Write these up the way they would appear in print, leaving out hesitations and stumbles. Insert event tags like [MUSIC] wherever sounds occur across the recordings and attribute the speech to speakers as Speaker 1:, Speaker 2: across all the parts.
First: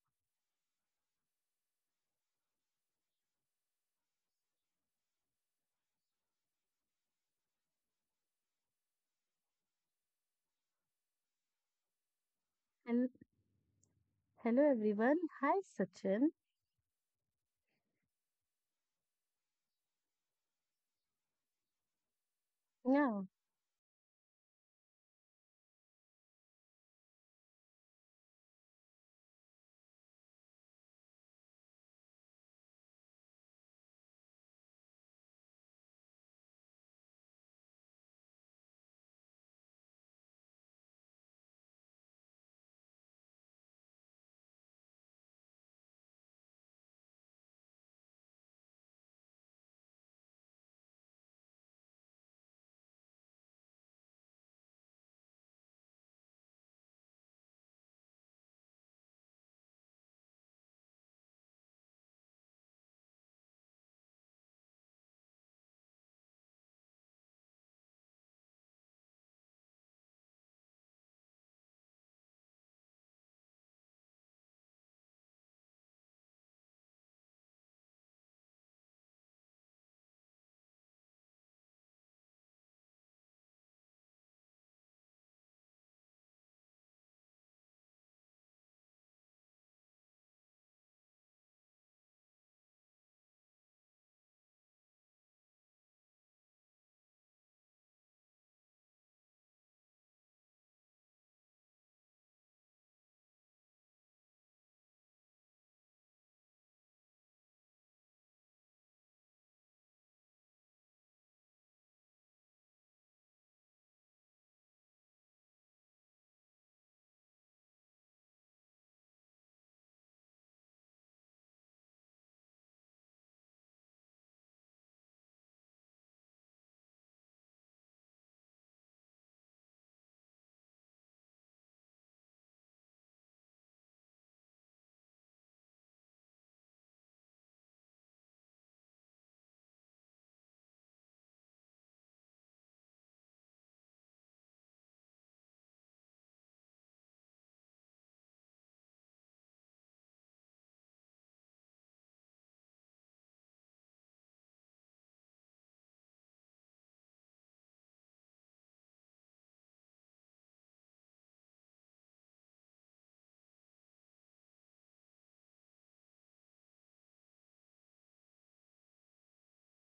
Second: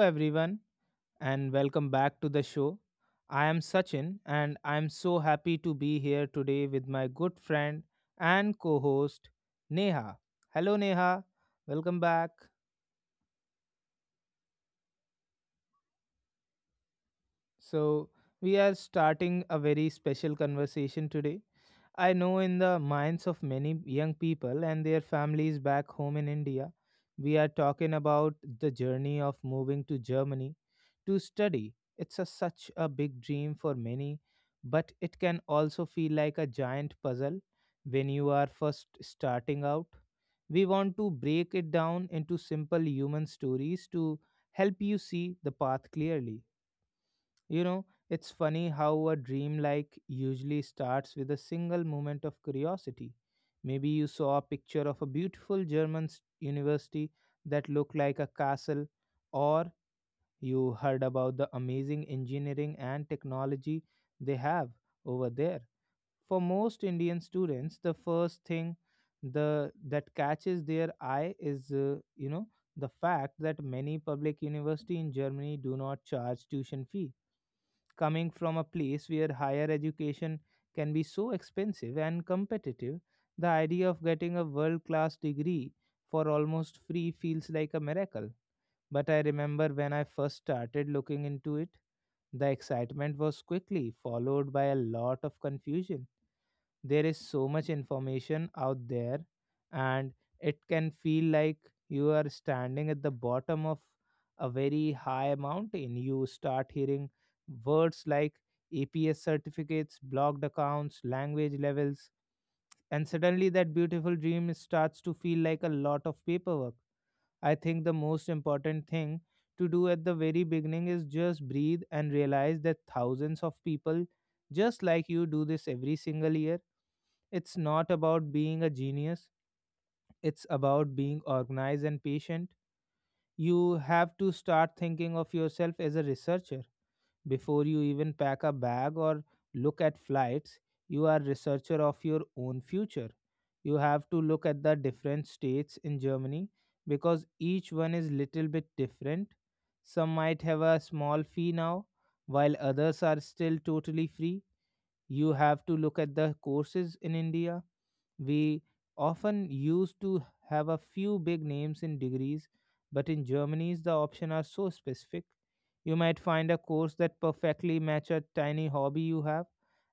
Speaker 1: everyone, and welcome back to the show. I am Sachin, and I am so happy to be here today with my good friend and co host, Neha. Hello, Neha. Welcome back.
Speaker 2: Hel- Hello everyone. Hi Sachin.
Speaker 1: So, we are starting a very special conversation today. I know in the
Speaker 2: Yeah.
Speaker 1: minds of many young people and their families back home in India, we are talking about the journey of moving to Germany to study. Such a big dream for many, but it can also feel like a giant puzzle when you are first starting out. We want to break it down into simple human stories to help you see the path clearly. You know, it's funny how a dream like usually starts with a single moment of curiosity. Maybe you saw a picture of a beautiful university that looked like a castle, or you heard about the amazing engineering and technology they have over there. For most Indian students, the first thing the that catches their eye is you know, the fact that many public university in Germany do not charge tuition fee. Coming from a place where higher education can be so expensive and competitive, the idea of getting a world class degree for almost free feels like a miracle. But I remember when I first started looking into it, the excitement was quickly followed by a lot of confusion. There is so much information out there, and it can feel like you are standing at the bottom of a very high mountain. You start hearing words like APS certificates, blocked accounts, language levels, and suddenly that beautiful dream starts to feel like a lot of paperwork. I think the most important thing to do at the very beginning is just breathe and realize that thousands of people just like you do this every single year. It's not about being a genius, it's about being organized and patient. You have to start thinking of yourself as a researcher. Before you even pack a bag or look at flights, you are researcher of your own future. You have to look at the different states in Germany because each one is little bit different. Some might have a small fee now, while others are still totally free. You have to look at the courses. In India we often used to have a few big names in degrees, but in Germany's the options are so specific. You might find a course that perfectly match a tiny hobby you have,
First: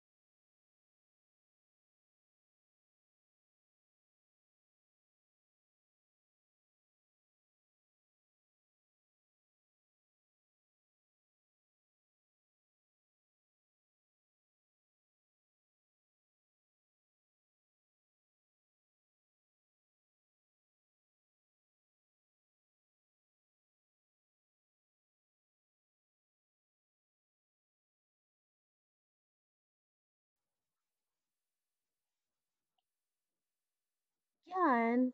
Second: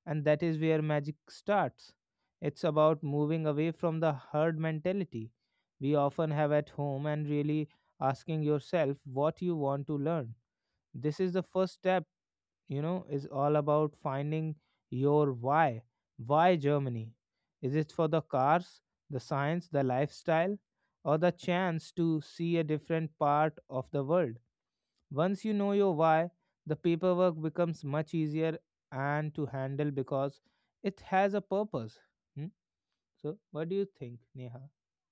Speaker 1: and that is where magic starts. It's about moving away from the herd mentality we often have at home and really asking yourself what you want to learn. This is the first step, you know, is all about finding your why. Why Germany? Is it for the cars, the science, the lifestyle, or the chance to see a different part of the world? Once you know your why, the paperwork becomes much easier and to handle because it has a purpose. Hmm? So what do you think, Neha?
Speaker 2: Yeah, and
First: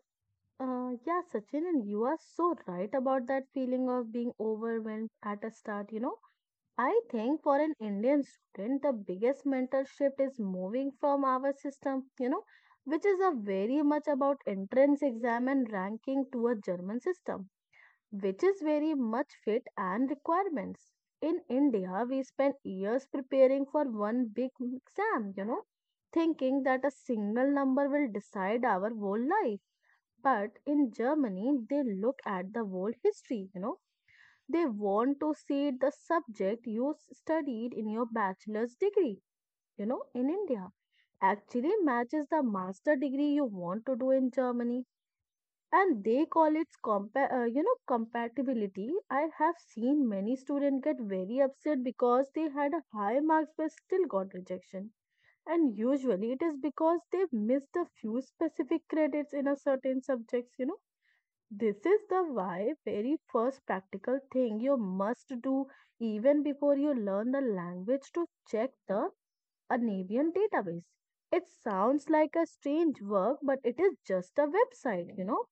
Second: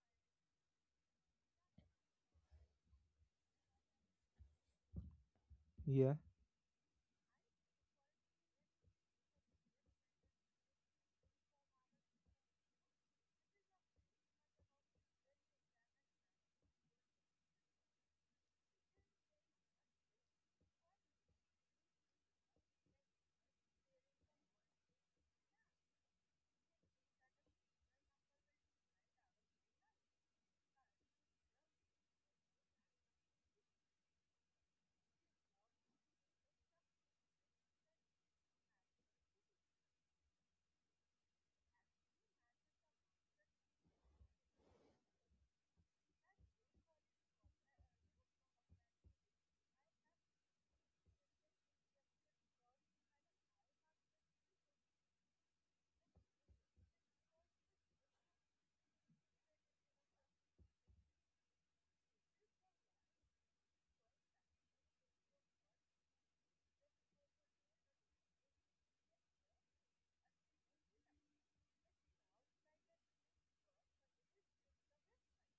Speaker 2: yeah, Sachin, and you are so right about that feeling of being overwhelmed at a start, you
Speaker 1: Yeah.
Speaker 2: know. I think for an Indian student, the biggest mental shift is moving from our system, which is a very much about entrance exam and ranking to a German system which is very much fit and requirements. In India, we spend years preparing for one big exam, thinking that a single number will decide our whole life. But in Germany, they look at the whole history, they want to see the subject you studied in your bachelor's degree, you know, in India actually matches the master degree you want to do in Germany and they call it compa- compatibility. I have seen many students get very upset because they had a high marks but still got rejection, and usually it is because they've missed a few specific credits in a certain subjects. This is the why very first practical thing you must do, even before you learn the language, to check the anavian database. It sounds like a strange work, but it is just a website,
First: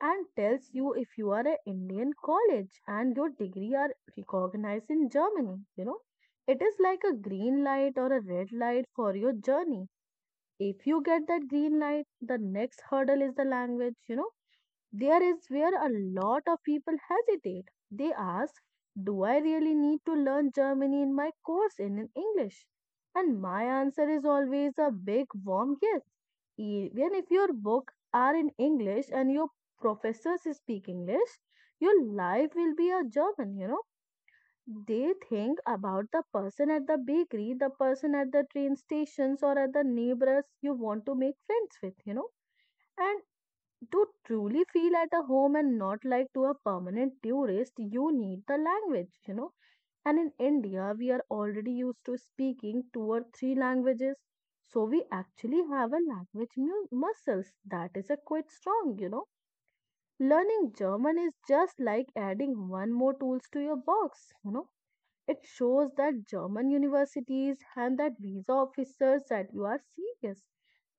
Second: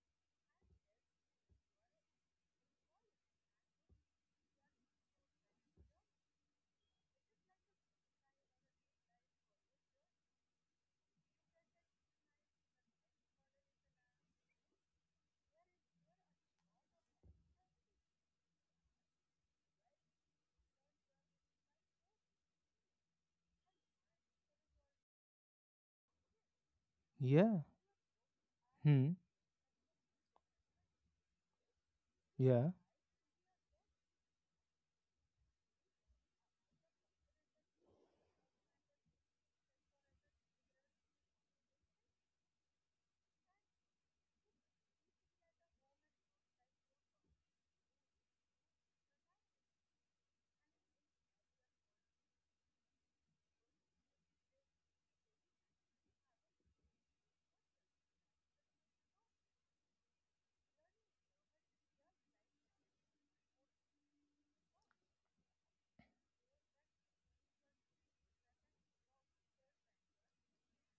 Speaker 2: and tells you if you are an Indian college and your degree are recognized in Germany. You know, it is like a green light or a red light for your journey. If you get that green light, the next hurdle is the language. There is where a lot of people hesitate. They ask, do I really need to learn Germany in my course in English? And my answer is always a big warm yes. Even if your
Speaker 1: Yeah.
Speaker 2: book are in English
Speaker 1: Hmm.
Speaker 2: and your professors speak English, your life
Speaker 1: Yeah.
Speaker 2: will be a German. They think about the person at the bakery, the person at the train stations, or at the neighbors you want to make friends with. And to truly feel at a home and not like to a permanent tourist, you need the language. And in India, we are already used to speaking two or three languages. So we actually have a language muscles that is a quite strong. Learning German is just like adding one more tools to your box. It shows that German universities and that visa officers that you are serious.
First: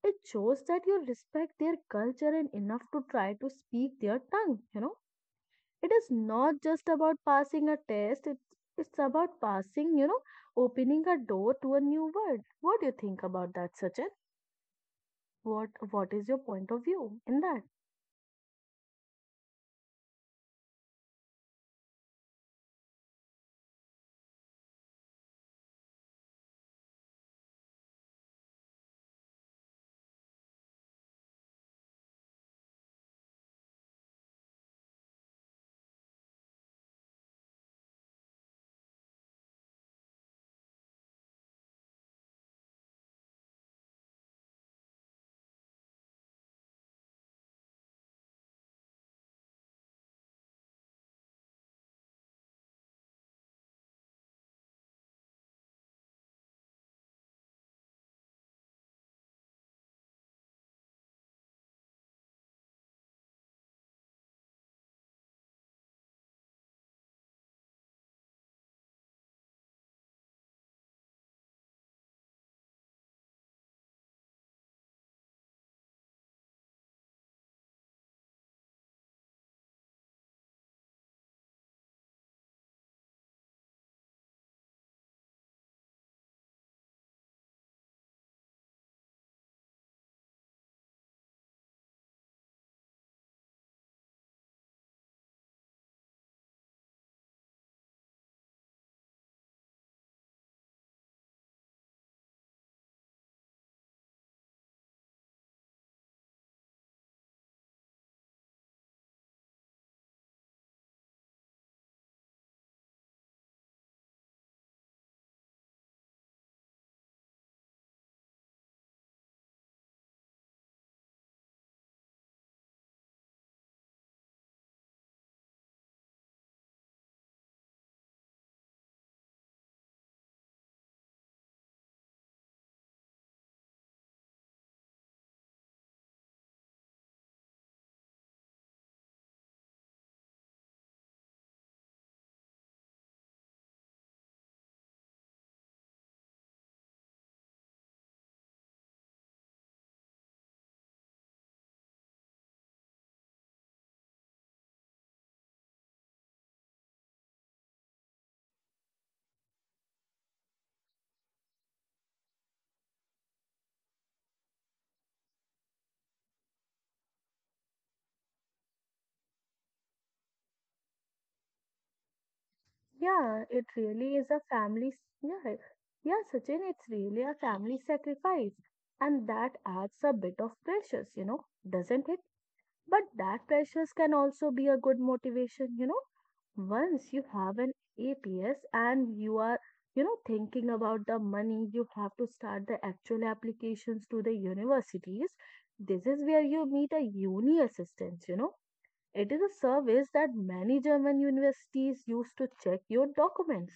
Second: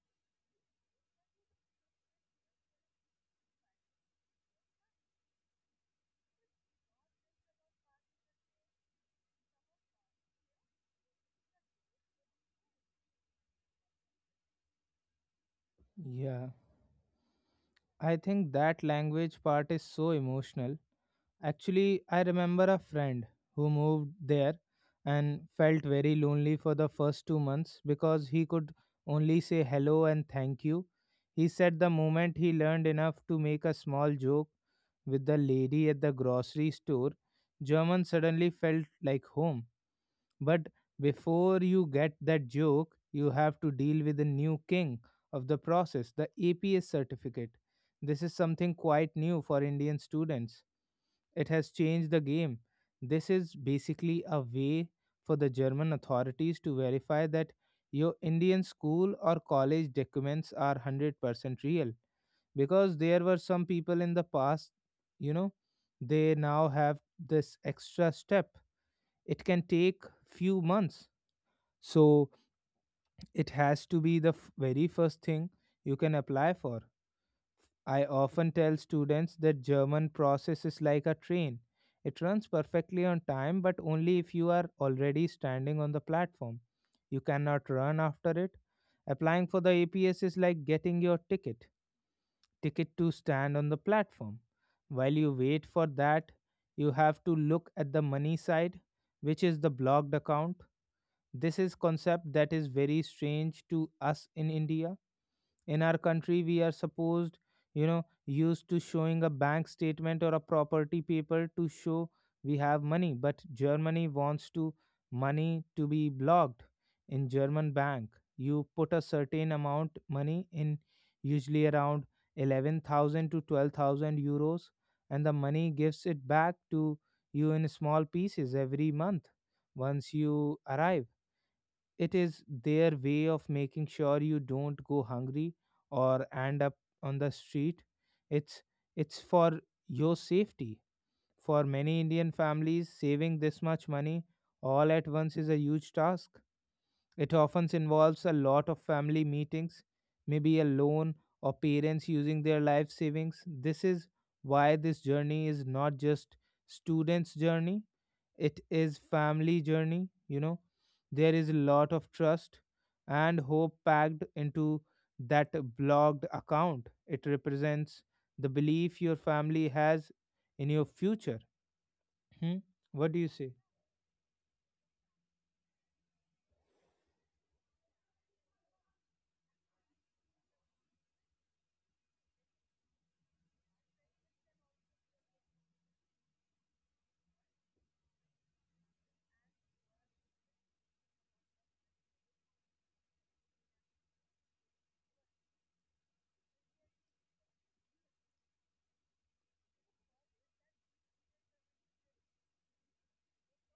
Speaker 2: It shows that you respect their culture and enough to try to speak their tongue. It is not just about passing a test, it's about passing, opening a door to a new world. What do you think about that, Sachin? What is your
Speaker 1: Yeah,
Speaker 2: point of view in that?
Speaker 1: I think that language part is so emotional. Actually, I remember a friend who moved there and felt very lonely for the first 2 months because he could only say hello and thank you. He said the moment he learned enough to make a small joke with the lady at the grocery store, German suddenly felt like home. But before you get that joke, you have to deal with the new king of the process, the APS certificate. This is something quite new for Indian students. It has changed the game. This is basically a way for the German authorities to verify that your Indian school or college documents are 100% real. Because there were some people in the past, you know, they now have this extra step. It can take few months. So it has to be the very first thing you can apply for. I often tell students that German process is like a train. It runs perfectly on time, but only if you are already standing on the platform. You cannot run after it. Applying for the APS is like getting your ticket to stand on the platform. While you wait for that, you have to look at the money side, which is the blocked account. This is concept that is very strange to us in India. In our country we are supposed, you know, used to showing a bank statement or a property paper to show we have money, but Germany wants to money to be blocked in German bank. You put a certain amount money in, usually around 11,000 to 12,000 euros, and the money gives it back to you in small pieces every month once you arrive. It is their way of making sure you don't go hungry or end up on the street. It's it's for your safety. For many Indian families, saving this much money all at once is a huge task. It often involves a lot of family meetings, maybe a loan, or parents using their life savings. This is why this journey is not just students journey, it is family journey, you know. There is a lot of trust and hope packed into that blogged account. It represents the belief your family has in your future. Hmm? What do you
Speaker 2: Yeah,
Speaker 1: say?
Speaker 2: it really is a family. Yeah, yeah, Sachin, it's really a family sacrifice, and that adds a bit of pressures, doesn't it? But that pressures can also be a good motivation. Once you have an APS and you are, you know, thinking about the money, you have to start the actual applications to the universities. This is where you meet a uni assistant. It is a service that many German universities use to check your documents.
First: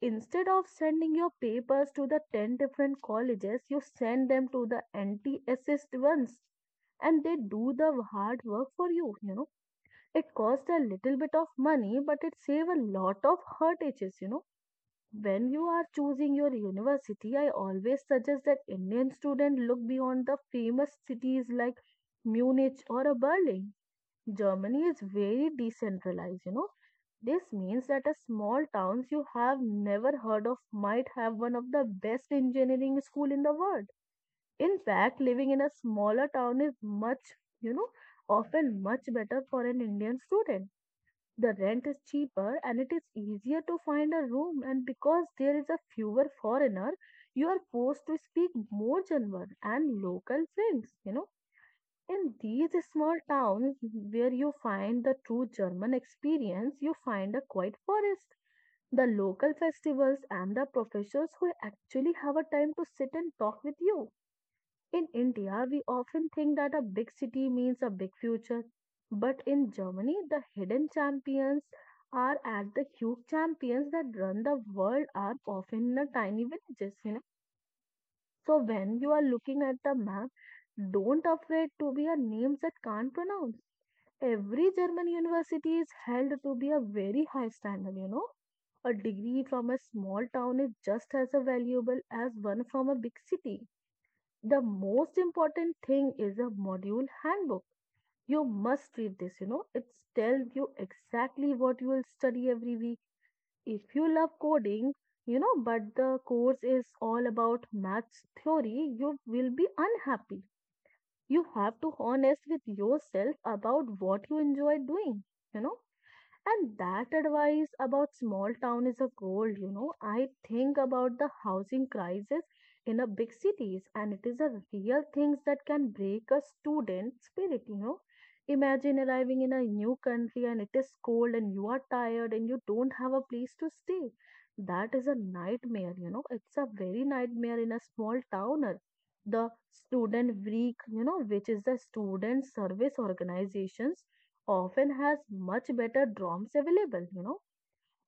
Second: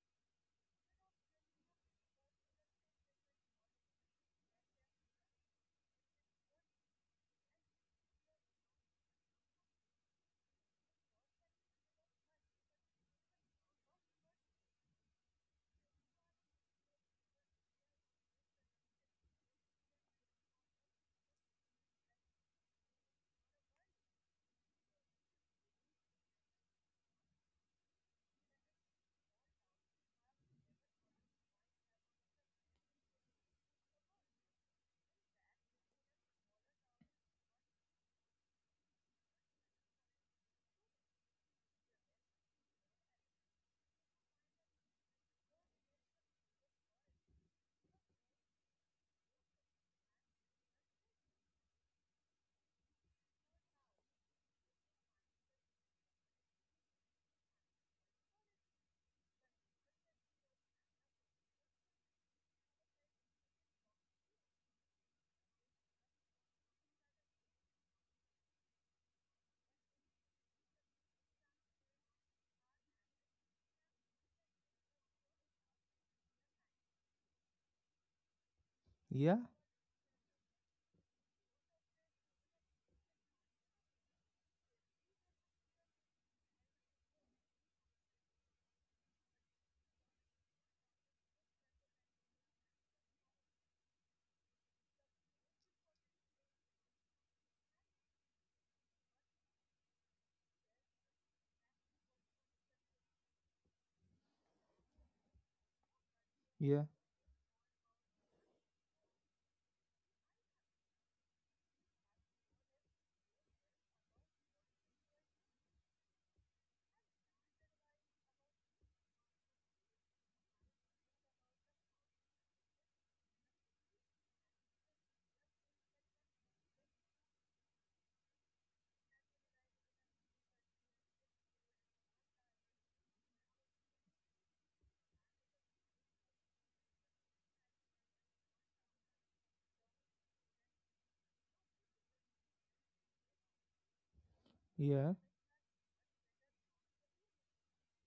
Speaker 2: Instead of sending your papers to the 10 different colleges, you send them to the anti-assist ones and they do the hard work for you, you know. It costs a little bit of money, but it saves a lot of heartaches. When you are choosing your university, I always suggest that Indian students look beyond the famous cities like Munich or a Berlin. Germany is very decentralized. This means that a small towns you have never heard of might have one of the best engineering school in the world. In fact, living in a smaller town is much, you know, often much better for an Indian student. The rent is cheaper and it is easier to find a room and because there is a fewer foreigner, you are forced to speak more German and local things. In these small towns where you find the true German experience, you find a quiet forest, the local festivals, and the professors who actually have a time to sit and talk with you. In India, we often think that a big city means a big future, but in Germany, the hidden champions are as the huge champions that run the world are often in the tiny villages, so when you are
Speaker 1: Yeah.
Speaker 2: looking at the map, don't afraid to be a names that can't pronounce. Every German university is held to be a very high standard. A degree from a small town is just as valuable as one from a big city. The most important thing is a module handbook. You must read this, you know. It tells you exactly what you will study every week if you love coding, you know, but the course
Speaker 1: Yeah.
Speaker 2: is all about maths theory, you will be unhappy. You have to honest with yourself about what you enjoy doing, you know. And that advice about small town is a gold. I think about the housing crisis in a big cities, and it is a real things that can break a student spirit. Imagine arriving in a new country and it is cold and you are tired and you don't have a place to stay. That is a nightmare, you know. It's a very nightmare in a small towner. The student week, you know, which is the student service organizations often
Speaker 1: Yeah.
Speaker 2: has much better DROMs available.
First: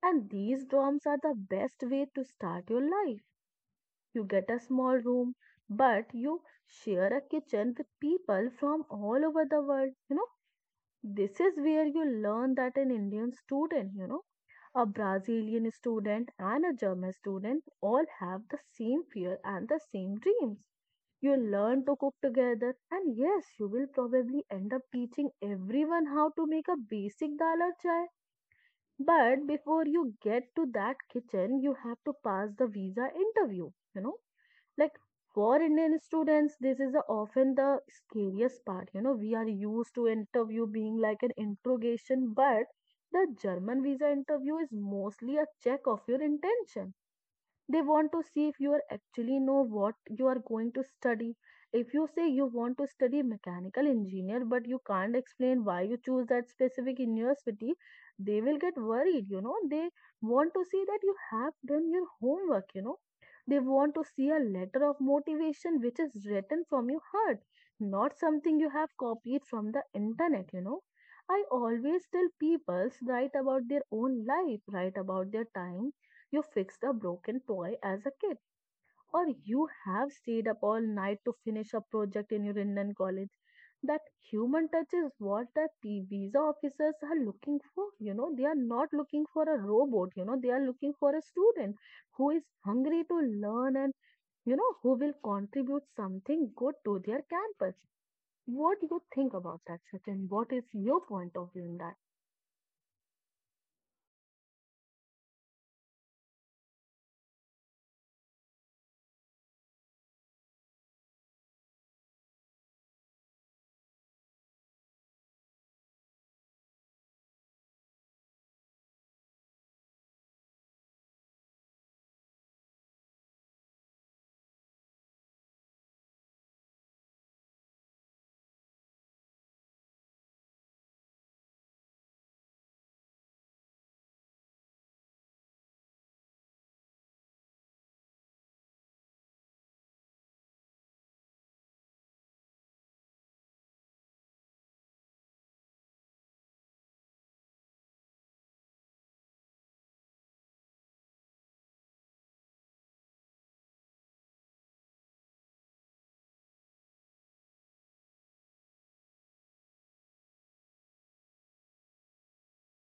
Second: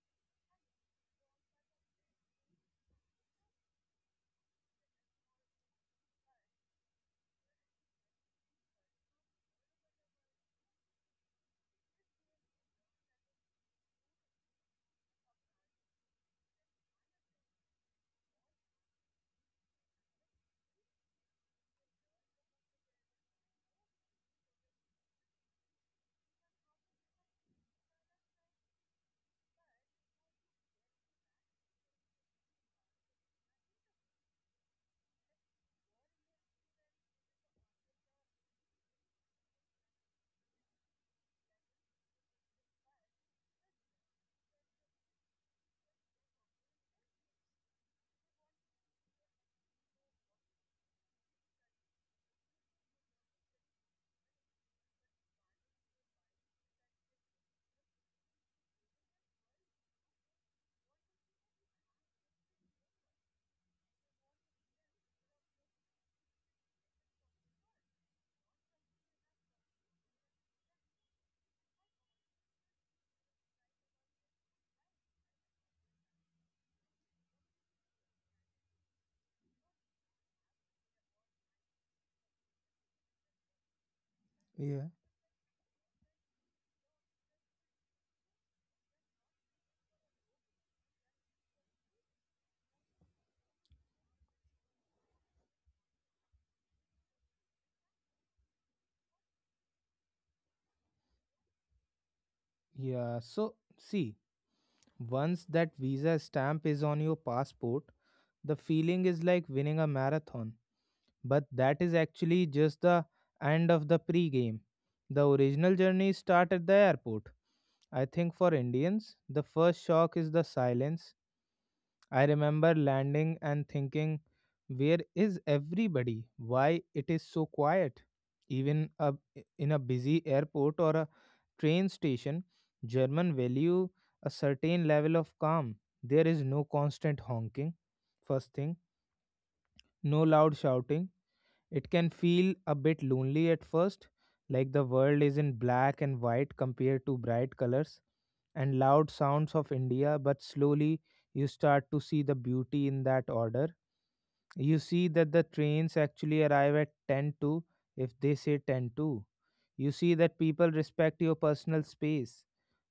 Speaker 2: And these DROMs are the best way to start your life. You get a small room, but you share a kitchen with people from all over the world. This is where you learn that an Indian student, you know, a Brazilian student, and a German student all have the same fear and the same dreams. You learn to cook together, and yes, you will probably end up teaching everyone how to make a basic dal or chai, but before you get to that kitchen, you have to pass the visa interview. You know, like for Indian students, this is often the scariest part. You know, we are used to interview being like an interrogation, but the German visa interview is mostly a check of your intention. They want to see if you are actually know what you are going to study. If you say you want to study mechanical engineer, but you can't explain why you choose that specific university, they will get worried, you know. They want to see that you have done your homework, you know. They want to see a letter of motivation which is written from your heart, not something you have copied from the internet, you know. I always tell people write about their own life, write about their time, you fixed a broken toy as a kid, or you have stayed up all night to finish a project in your Indian college. That human
Speaker 1: Yeah.
Speaker 2: touch is what the visa officers are looking for. You know, they are not looking for a robot, you know, they are looking for a student who is hungry to learn and, you know, who will contribute something good to their campus. What do you think about that, Sachin? What is your point of view in that?
Speaker 1: Yeah so see, once that visa stamp is on your passport, the feeling is like winning a marathon. But that is actually just the end of the pre-game. The original journey starts at the airport. I think for Indians, the first shock is the silence. I remember landing and thinking, where is everybody? Why it is so quiet? Even a, in a busy airport or a train station, German value a certain level of calm. There is no constant honking, first thing, no loud shouting, it can feel a bit lonely at first, like the world is in black and white compared to bright colors and loud sounds of India, but slowly you start to see the beauty in that order. You see that the trains actually arrive at 10 to if they say 10 to. You see that people respect your personal space.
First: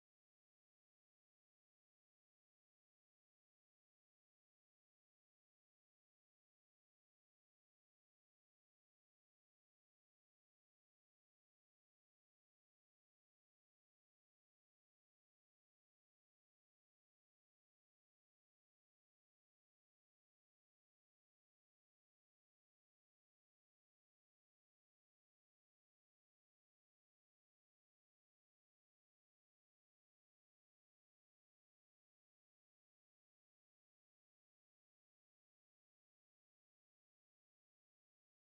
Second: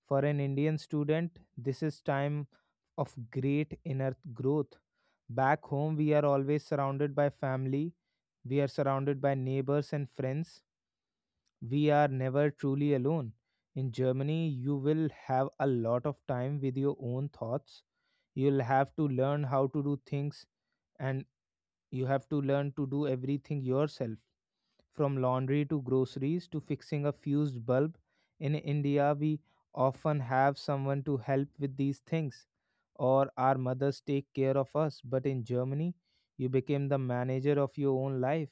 Speaker 1: For an Indian student this is time of great inner growth. Back home we are always surrounded by family, we are surrounded by neighbors and friends, we are never truly alone. In Germany you will have a lot of time with your own thoughts. You'll have to learn how to do things, and you have to learn to do everything yourself, from laundry to groceries to fixing a fused bulb. In India, we often have someone to help with these things, or our mothers take care of us. But in Germany, you became the manager of your own life.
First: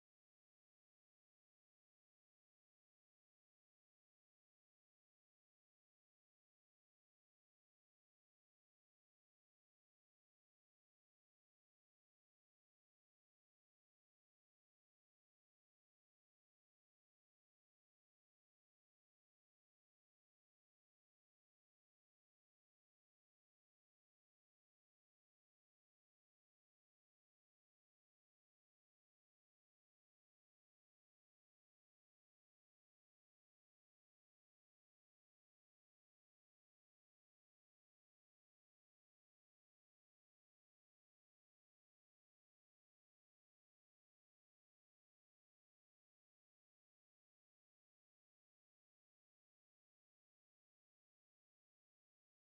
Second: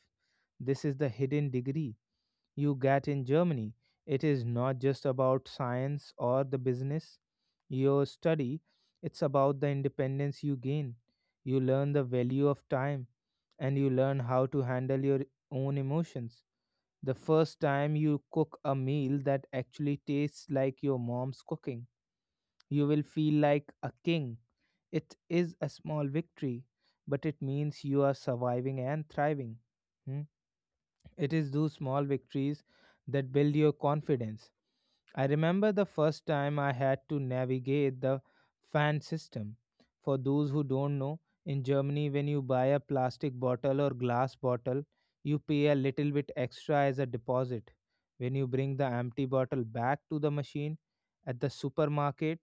Speaker 1: This is the hidden degree you get in Germany. It is not just about science or the business you study, it's about the independence you gain. You learn the value of time and you learn how to handle your own emotions. The first time you cook a meal that actually tastes like your mom's cooking, you will feel like a king. It is a small victory, but it means you are surviving and thriving. Hmm? It is those small victories that build your confidence. I remember the first time I had to navigate the fan system. For those who don't know, in Germany, when you buy a plastic bottle or glass bottle, you pay a little bit extra as a deposit. When you bring the empty bottle back to the machine at the supermarket,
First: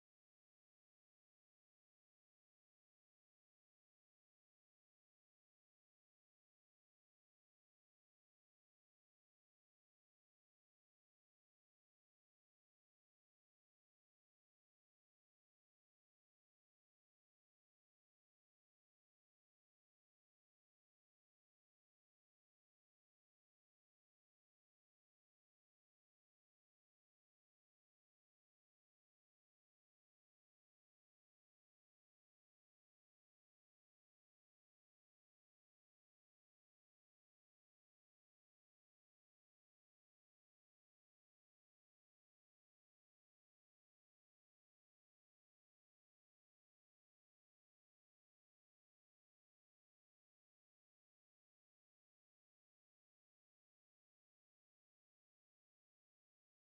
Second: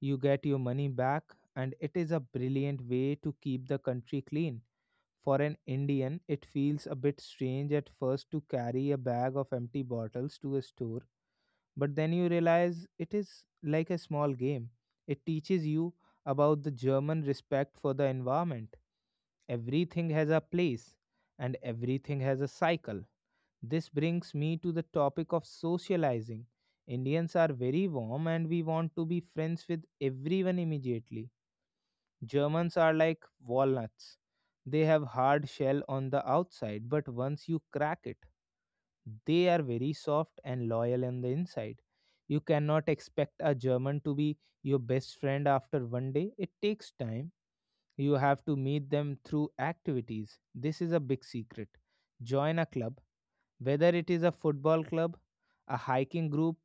Speaker 1: you get your money back, and it is a brilliant way to keep the country clean. For an Indian, it feels a bit strange at first to carry a bag of empty bottles to a store, but then you realize it is like a small game. It teaches you about the German respect for the environment. Everything has a place, and everything has a cycle. This brings me to the topic of socializing. Indians are very warm and we want to be friends with everyone immediately. Germans are like walnuts. They have hard shell on the outside, but once you crack it, they are very soft and loyal on the inside. You cannot expect a German to be your best friend after one day. It takes time. You have to meet them through activities. This is a big secret. Join a club, whether it is a football club, a hiking group,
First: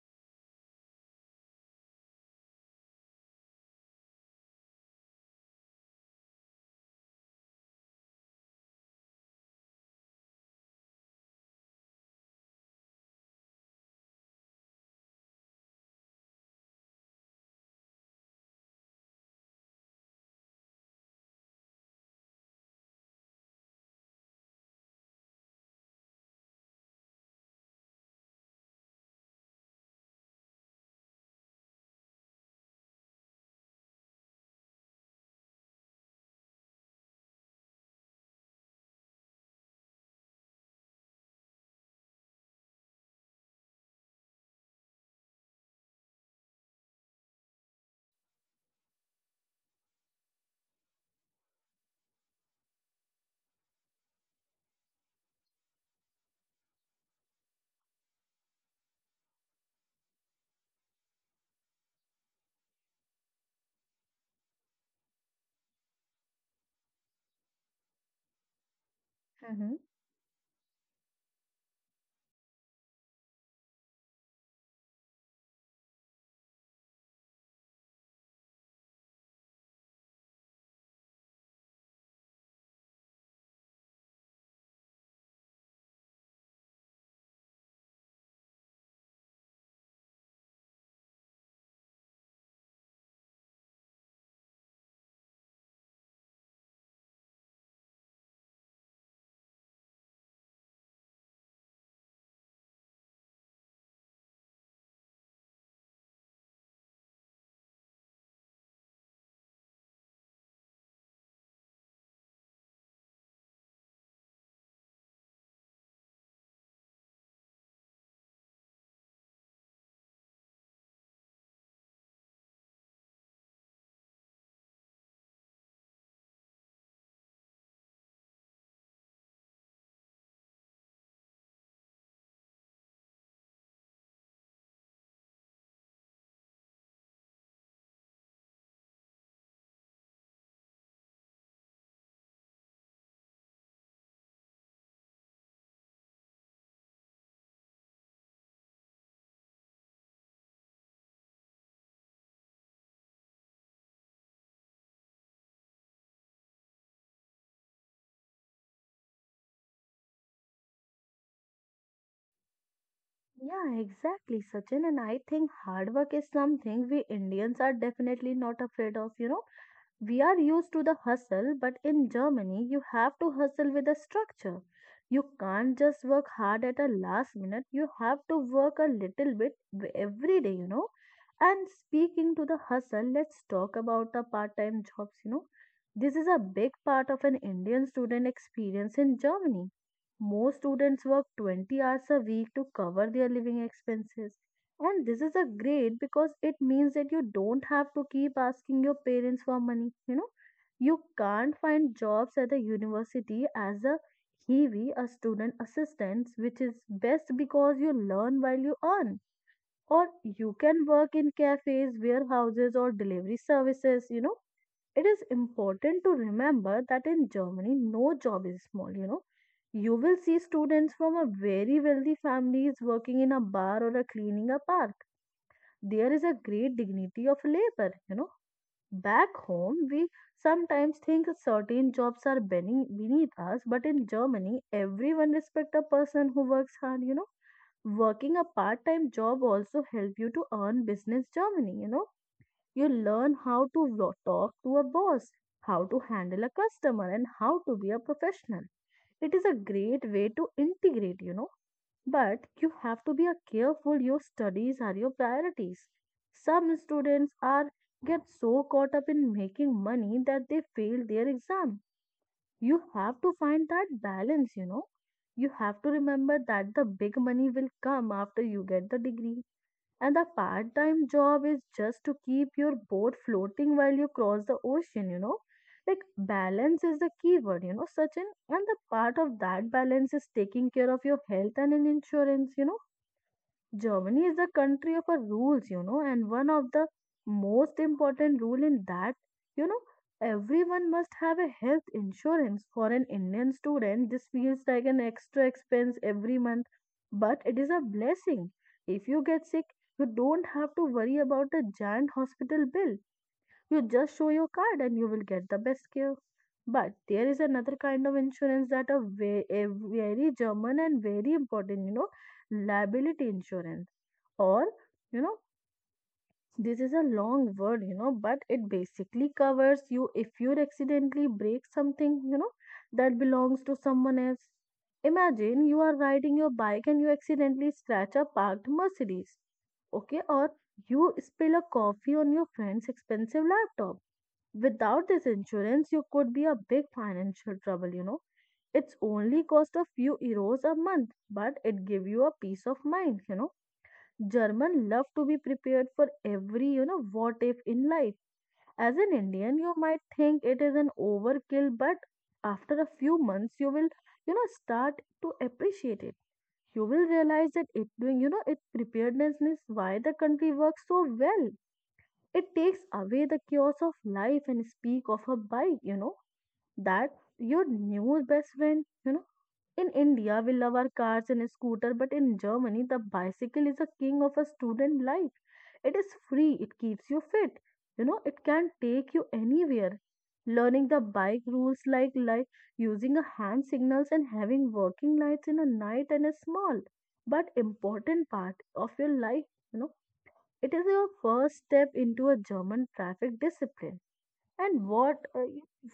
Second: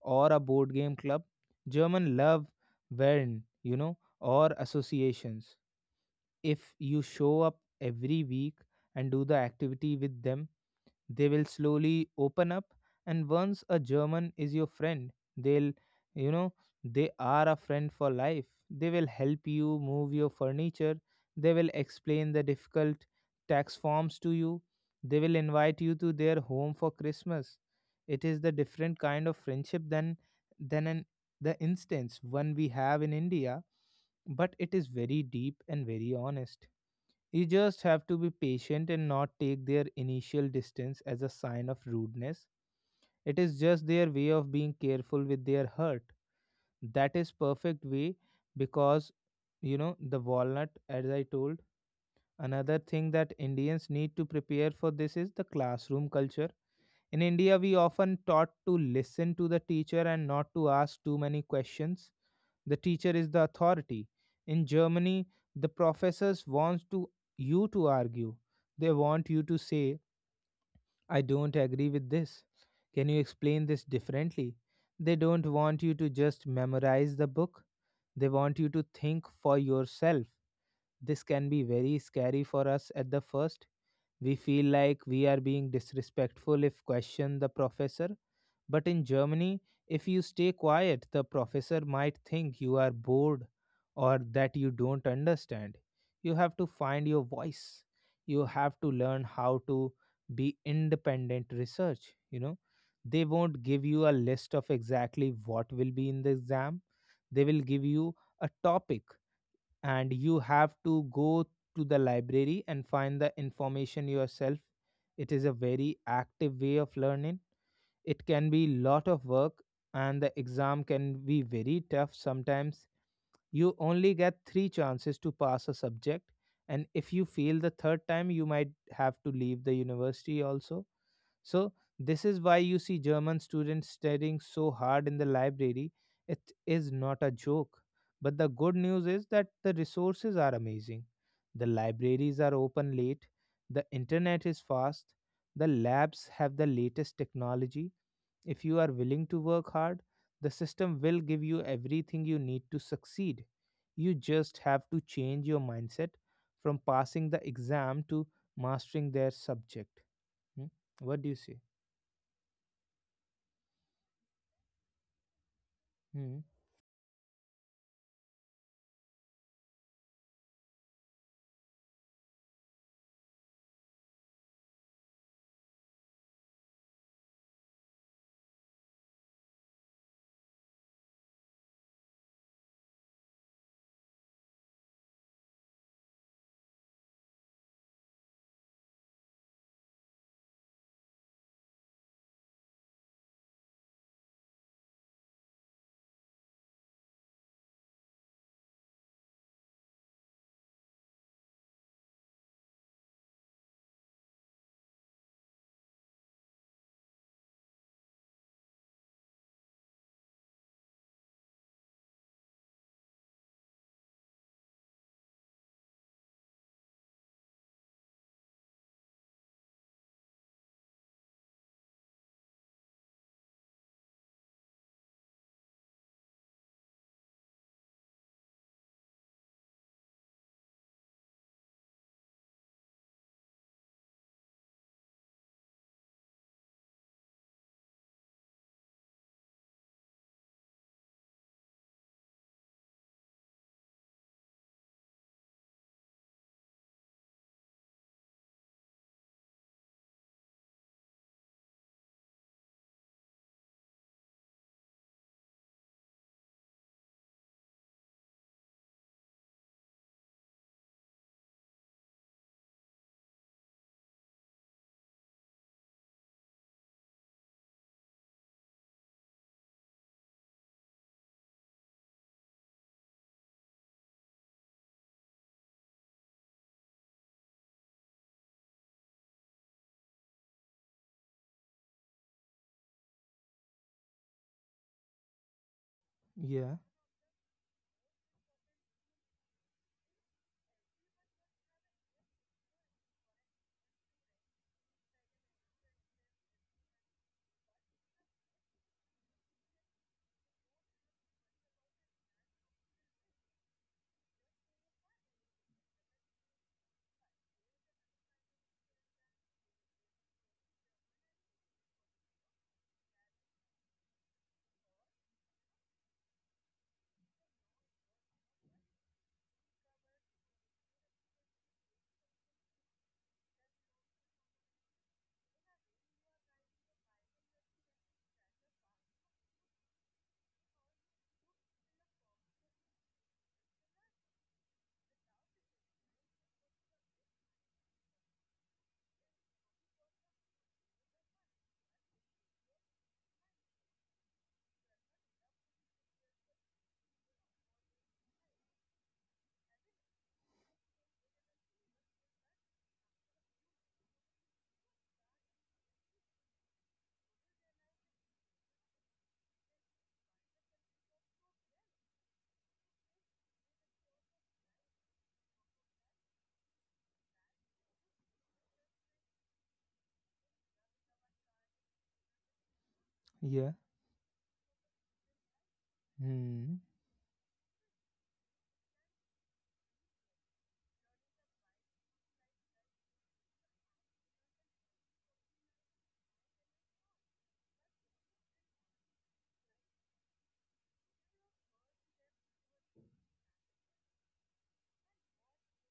Speaker 1: or a board game club. German love Wern, you know, or associations. If you show up every week and do the activity with them, they will slowly open up. And once a German is your friend, they'll, you know, they are a friend for life. They will help you move your furniture. They will explain the difficult tax forms to you. They will invite you to their home for Christmas. It is the different kind of friendship than an the instance one we have in India, but it is very deep and very honest. You just have to be patient and not take their initial distance as a sign of rudeness. It is just their way of being careful with their hurt. That is perfect way because you know the walnut as I told. Another thing that Indians need to prepare for this is the classroom culture. In India, we often taught to listen to the teacher and not to ask too many questions. The teacher is the authority. In Germany, the professors want to you to argue. They want you to
Speaker 2: Mm-hmm.
Speaker 1: say, "I don't agree with this. Can you explain this differently?" They don't want you to just memorize the book. They want you to think for yourself. This can be very scary for us at the first. We feel like we are being disrespectful if question the professor, but in Germany, if you stay quiet, the professor might think you are bored or that you don't understand. You have to find your voice. You have to learn how to be independent research, you know. They won't give you a list of exactly what will be in the exam. They will give you a topic and you have to go to the library and find the information yourself. It is a very active way of learning. It can be lot of work and the exam can be very tough sometimes. You only get 3 chances to pass a subject, and if you fail the third time you might have to leave the university also. So this is why you see german students studying so hard in the library. It is not a joke. But the good news is that the resources are amazing. The libraries are open late, the internet is fast, the labs have the latest technology. If you are willing to work hard, the system will give you everything you need to succeed. You just have to change your mindset from passing the exam to mastering their subject. Hmm? What do you say?
Speaker 2: Yeah, exactly, Sachin. And I think hard work is
Speaker 1: Hmm.
Speaker 2: something we Indians are definitely not afraid of, you know. We are used to the hustle, but in Germany, you have to hustle with a structure. You can't just work hard at a last minute. You have to work a little bit every day, you know. And speaking to the hustle, let's talk about the part time jobs, you know. This is a big part of an Indian student experience in Germany. Most students work 20 hours a week to cover their living expenses. And this is a great because it means that you don't have to keep asking your parents for money. You know, you can't find jobs at the university as a heavy, a student assistant, which is best because you learn while you earn. Or you can work in cafes, warehouses, or delivery services. You know, it is important to remember that in Germany, no job is small. You know, you will see students from a very wealthy families working in a bar or a cleaning a park, there is a great dignity of labor. You know, back home, we sometimes think certain jobs are beneath us, but in Germany, everyone respects a person who works hard. You know, working a part time job also help you to earn business Germany. You know, you learn how to talk to a boss, how to handle a customer, and how to be a professional. It is a great way to integrate, but you have to be a careful your studies are your priorities. Some students are get so caught up in making money that they fail their exam. You have to find that balance, you know. You have to remember that the big money will come after you get the degree. And the part time job is just to keep your boat floating while you cross the ocean, you know. Balance is the key word, you know, Sachin. And the part of that balance is taking care of your health and an insurance, you know. Germany is the country of a rules, you know, and one of
Speaker 1: Yeah,
Speaker 2: the most important rule in that, you know, everyone must have a health insurance. For an Indian student, this feels like an extra expense every month, but it is a blessing. If you get sick, you don't have to worry about a giant hospital bill. You just show your card and you will get the best care. But there is another kind of insurance that are a very German and very important, you know, liability insurance or you know, this is a long word, you know, but it basically covers you if you accidentally break something, you know, that belongs to someone else. Imagine you are riding your bike and you accidentally scratch a parked Mercedes, okay, or you spill a coffee on your friend's expensive laptop. Without this insurance you could be a big financial trouble, you know. It's only cost a few euros a month but it give you a peace of mind, you know. German love to be prepared for every, you know, what if in life. As an Indian, you might think it is an overkill, but after a few months, you will, you know, start to appreciate it. You will realize that it doing, you know, it preparedness is why the country works so well. It takes away the chaos of life and speak of a bike, you know, that your new best friend, you know. In India, we love our cars and a scooter, but in Germany, the bicycle
Speaker 1: yeah.
Speaker 2: is a king of a student life. It is free, it
Speaker 1: Hmm.
Speaker 2: keeps you fit. You know, it can take you anywhere. Learning the bike rules like using a hand signals and having working lights in a night and a small but important part of your life, you know, it is your first step into a German traffic discipline. And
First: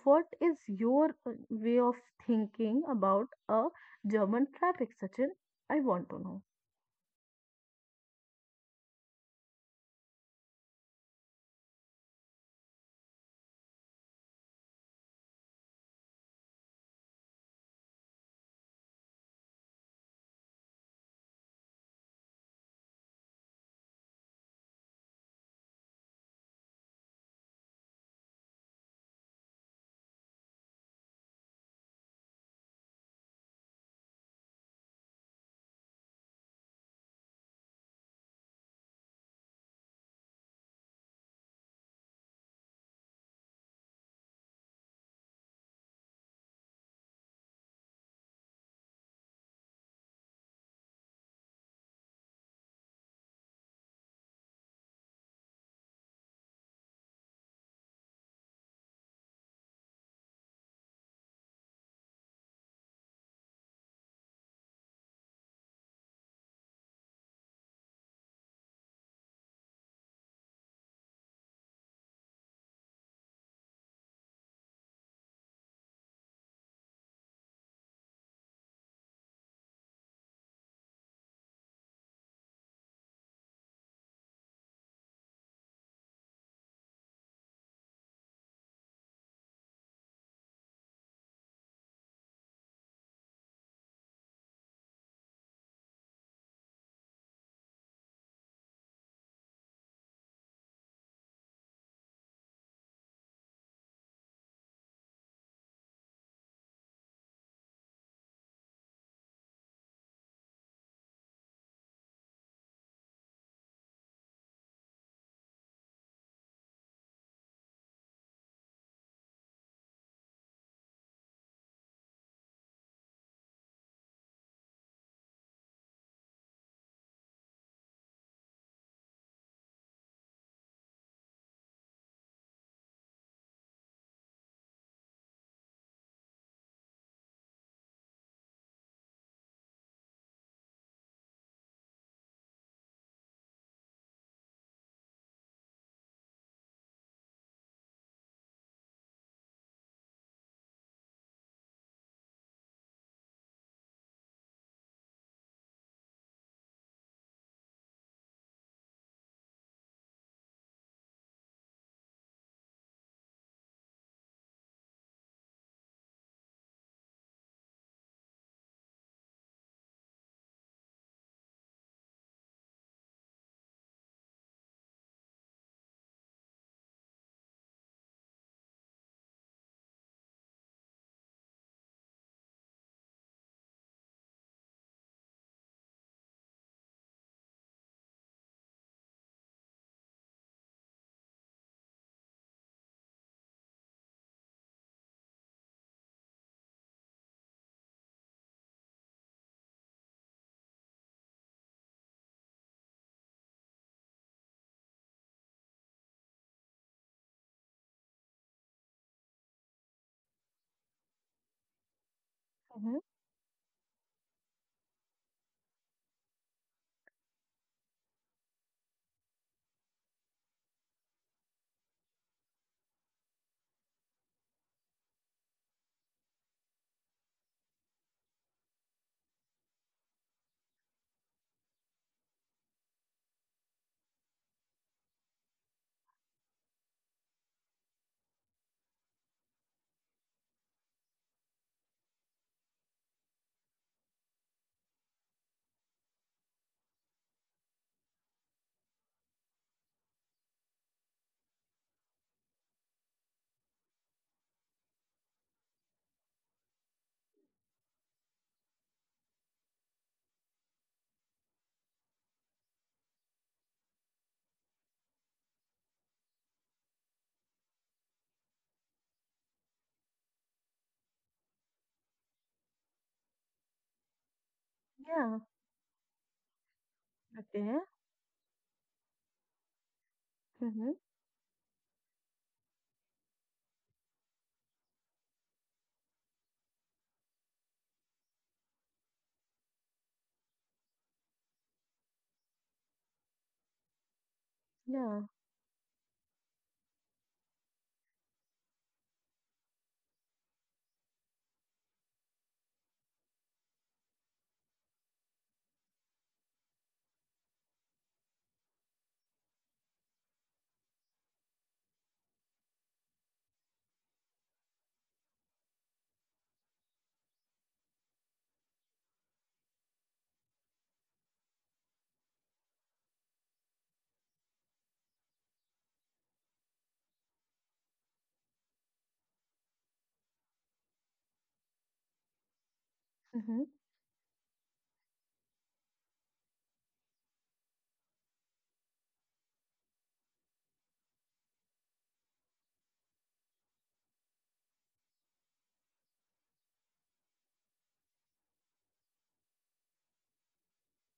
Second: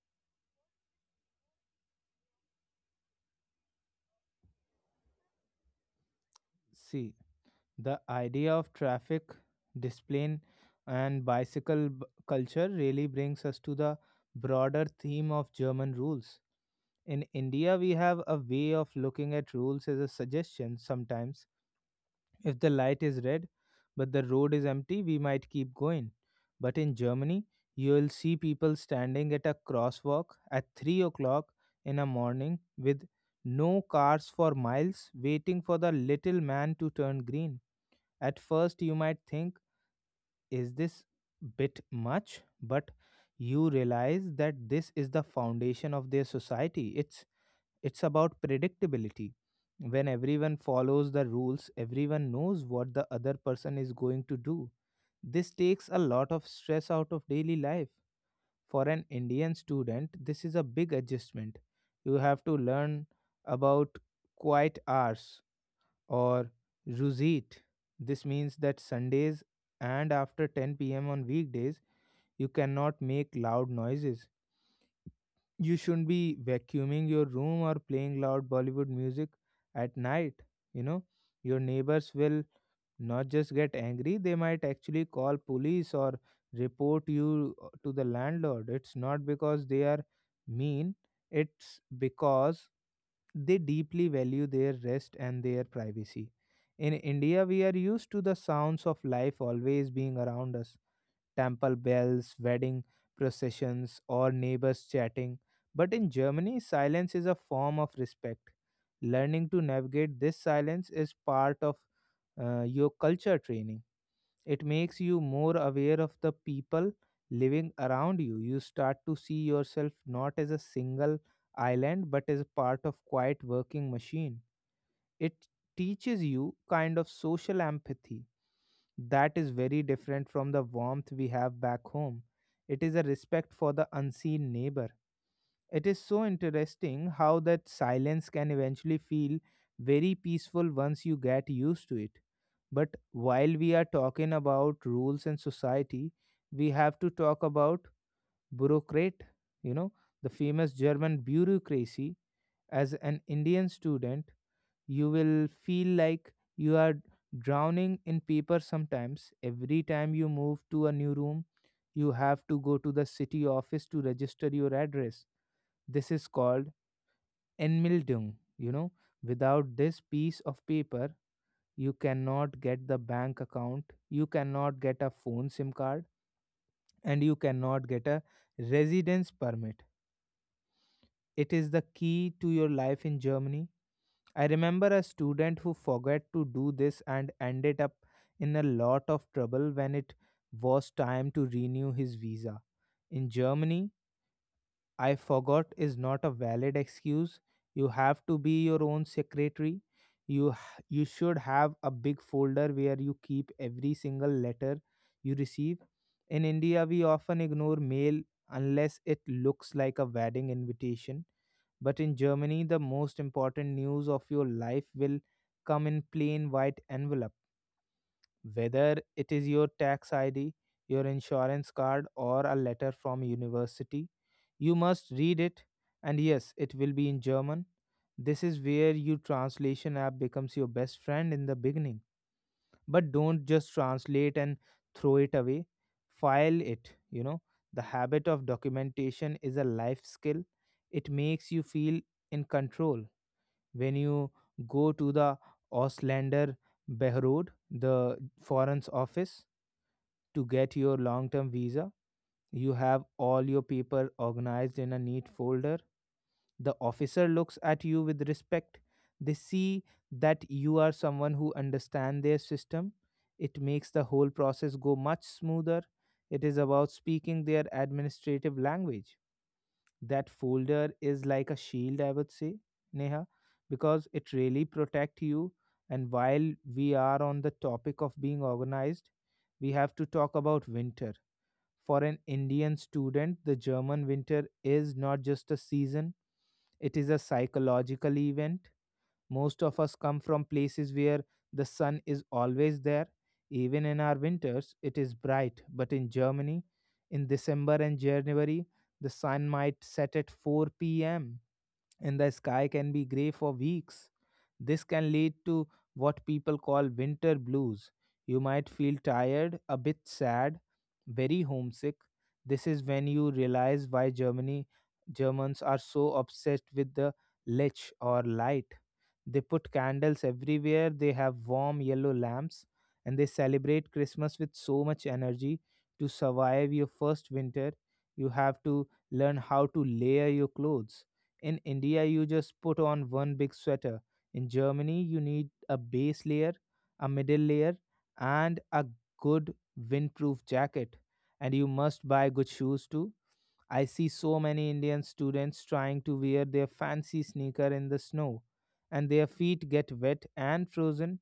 Speaker 2: what is your way of thinking about a German traffic, Sachin? I want to know.
Speaker 1: See, the idea of traffic, discipline, and bicycle culture really brings us to the broader theme of German rules. In India, we have a way of looking at rules as a suggestion sometimes. If the light is red but the road is empty, we might keep going. But in Germany, you'll see people standing at a crosswalk at 3 o'clock in the morning with no cars for miles, waiting for the little man to turn green. At first, you might think, is this bit much? But you realize that this is the foundation of their society. It's about predictability. When everyone follows the rules, everyone knows what the other person is going to do. This takes a lot of stress out of daily life. For an Indian student, this is a big adjustment. You have to learn about quiet hours or rosit. This means that Sundays and after 10 p.m. on weekdays, you cannot make loud noises. You shouldn't be vacuuming your room or playing loud Bollywood music at night. You know, your neighbors will not just get angry, they might actually call police or report you to the landlord. It's not because they are mean, it's because they deeply value their rest and their privacy. In India, we are used to the sounds of life always being around us, temple bells, wedding processions, or neighbors chatting. But in Germany, silence is a form of respect. Learning to navigate this silence is part of your culture training. It makes you more aware of the people living around you. You start to see yourself not as a single island but as a part of quiet working machine. It teaches you kind of social empathy that is very different from the warmth we have back home. It is a respect for the unseen neighbor. It is so interesting how that silence can eventually feel very peaceful once you get used to it. But while we are talking about rules and society, we have to talk about bureaucrat, you know, the famous German bureaucracy. As an Indian student, you will feel like you are drowning in paper sometimes. Every time you move to a new room, you have to go to the city office to register your address. This is called Enmeldung, you know. Without this piece of paper, you cannot get the bank account, you cannot get a phone SIM card, and you cannot get a residence permit. It is the key to your life in Germany. I remember a student who forgot to do this and ended up in a lot of trouble when it was time to renew his visa. In Germany, I forgot is not a valid excuse. You have to be your own secretary. You should have a big folder where you keep every single letter you receive. In India, we often ignore mail unless it looks like a wedding invitation. But in Germany, the
Speaker 2: Hmm.
Speaker 1: most important news of your life will come in plain white envelope, whether it is your tax id, your insurance card, or a letter from university. You must read it, and yes it will be in german. This is where your translation app becomes your best friend in the beginning. But don't just translate and throw it away, file it, you know. The habit of documentation is a life skill. It makes you feel in control. When you go to the auslander behrod, the foreign's office, to get your long term visa, you have all your paper organized in a neat folder. The officer looks at you with respect. They see that you are someone who understands their system. It makes the whole process go much smoother. It is about speaking their administrative language. That folder is like a shield, I would say, Neha, because it really protect
Speaker 2: Yeah.
Speaker 1: you. And while we are on the
Speaker 2: Okay.
Speaker 1: topic of being organized, we have to talk about
Speaker 2: Hmm.
Speaker 1: winter. For an Indian student, the German winter is not just a season, it is a psychological event. Most of us come from places where the sun is always there. Even in our winters, it is
Speaker 2: Yeah.
Speaker 1: bright. But in Germany, in December and January, the sun might set at 4 p.m. and the sky can be gray for weeks. This can lead to what people call winter blues. You might feel tired, a bit sad, very homesick. This is when you realize why Germany Germans are so obsessed with the Lech or light. They put candles everywhere, they have warm yellow lamps, and they celebrate Christmas with so much energy. To survive your first winter, you have to learn how to layer your clothes. In India, you just put on one big
Speaker 2: Hmm.
Speaker 1: sweater. In Germany, you need a base layer, a middle layer, and a good windproof jacket. And you must buy good shoes too. I see so many Indian students trying to wear their fancy sneaker in the snow, and their feet get wet and frozen.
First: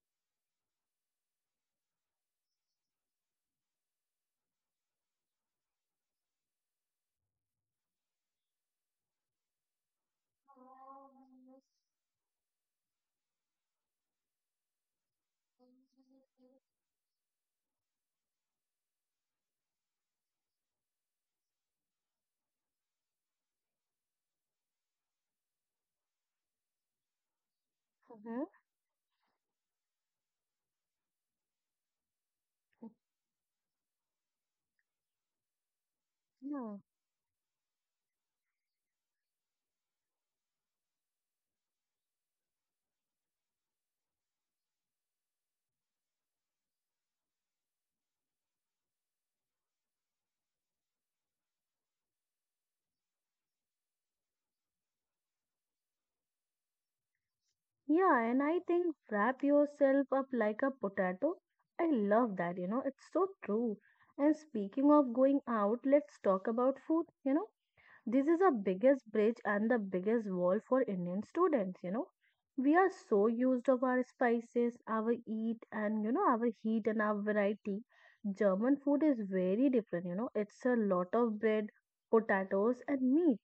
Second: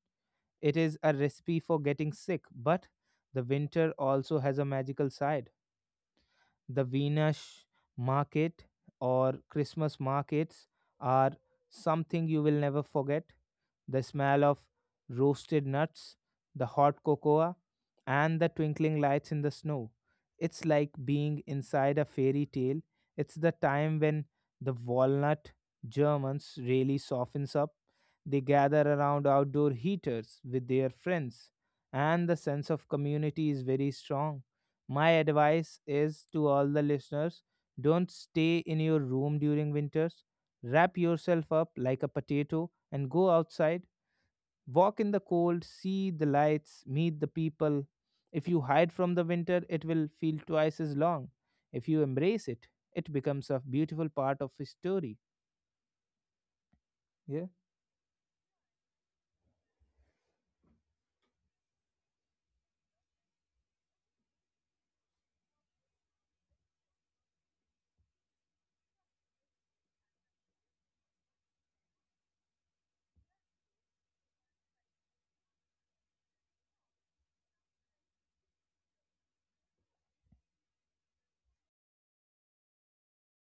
Speaker 1: It is a recipe for getting sick, but the winter also has a magical side. The Venus market or Christmas markets are something you will never forget. The smell of roasted nuts, the hot cocoa, and the twinkling lights in the snow. It's like being inside a fairy tale. It's the time when the walnut Germans really softens up. They
Speaker 2: Mhm.
Speaker 1: gather around outdoor heaters with their friends, and the sense of community is very strong. My advice is to all
Speaker 2: Yeah.
Speaker 1: the listeners, don't stay in your room during winters. Wrap yourself up like a potato and go outside. Walk in the cold, see the lights, meet the people. If you hide from the winter, it will feel twice as long. If you embrace it, it becomes a beautiful part of a story. Yeah,
Speaker 2: Yeah, and I think wrap yourself up like a potato. I love that, you know, it's so true. And speaking of going out, let's talk about food, you know. This is the biggest bridge and the biggest wall for Indian students, you know. We are so used of our spices, our eat and, you know, our heat and our variety. German food is very different, you know. It's a lot of bread, potatoes and meat.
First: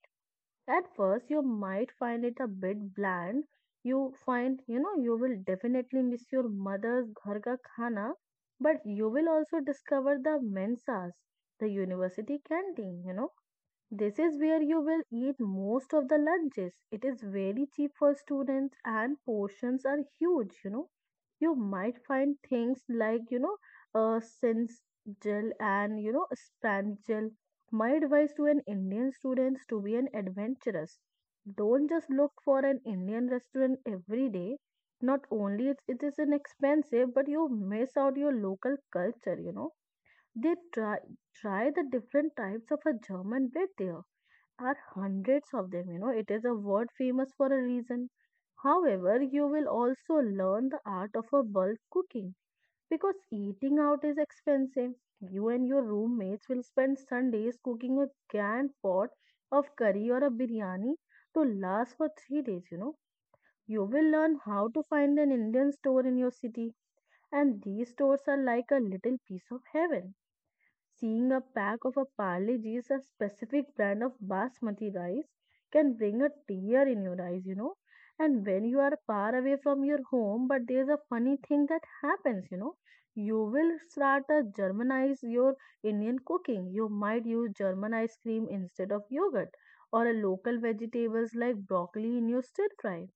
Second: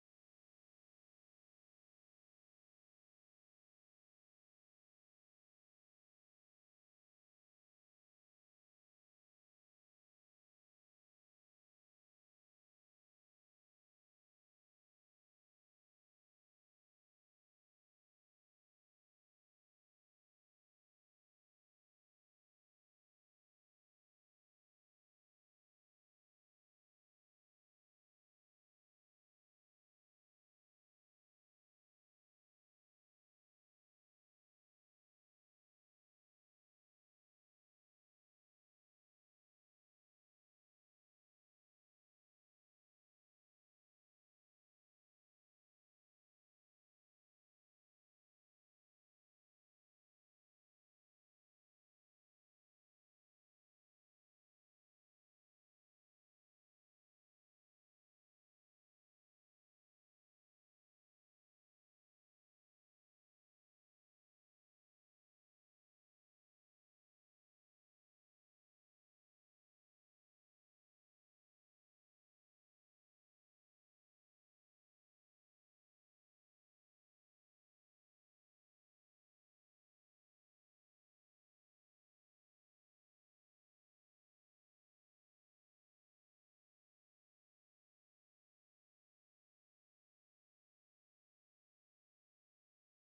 Speaker 2: At first, you might find it a bit bland. You find, you know, you will definitely miss your mother's ghar ka khana, but you will also discover the mensas, the university canteen, you know. This is where you will eat most of the lunches. It is very cheap for students and portions are huge, you know. You might find things like, you know, since and, you know, sprangel. My advice to an Indian students to be an adventurous. Don't just look for an Indian restaurant every day. Not only it, it is inexpensive, but you miss out your local culture, you know. They try Try the different types of a German bread. There are hundreds of them. You know, it is a word famous for a reason. However, you will also learn the art of a bulk cooking because eating out is expensive. You and your roommates will spend Sundays cooking a grand pot of curry or a biryani to last for 3 days. You know, you will learn how to find an Indian store in your city, and these stores are like a little piece of heaven. Seeing a pack of a Parle G's, a specific brand of basmati rice, can bring a tear in your eyes, you know. And when you are far away from your home, but there's a funny thing that happens, you know. You will start to Germanize your Indian cooking. You might use German ice cream instead of yogurt, or a local vegetables like broccoli in your stir fry.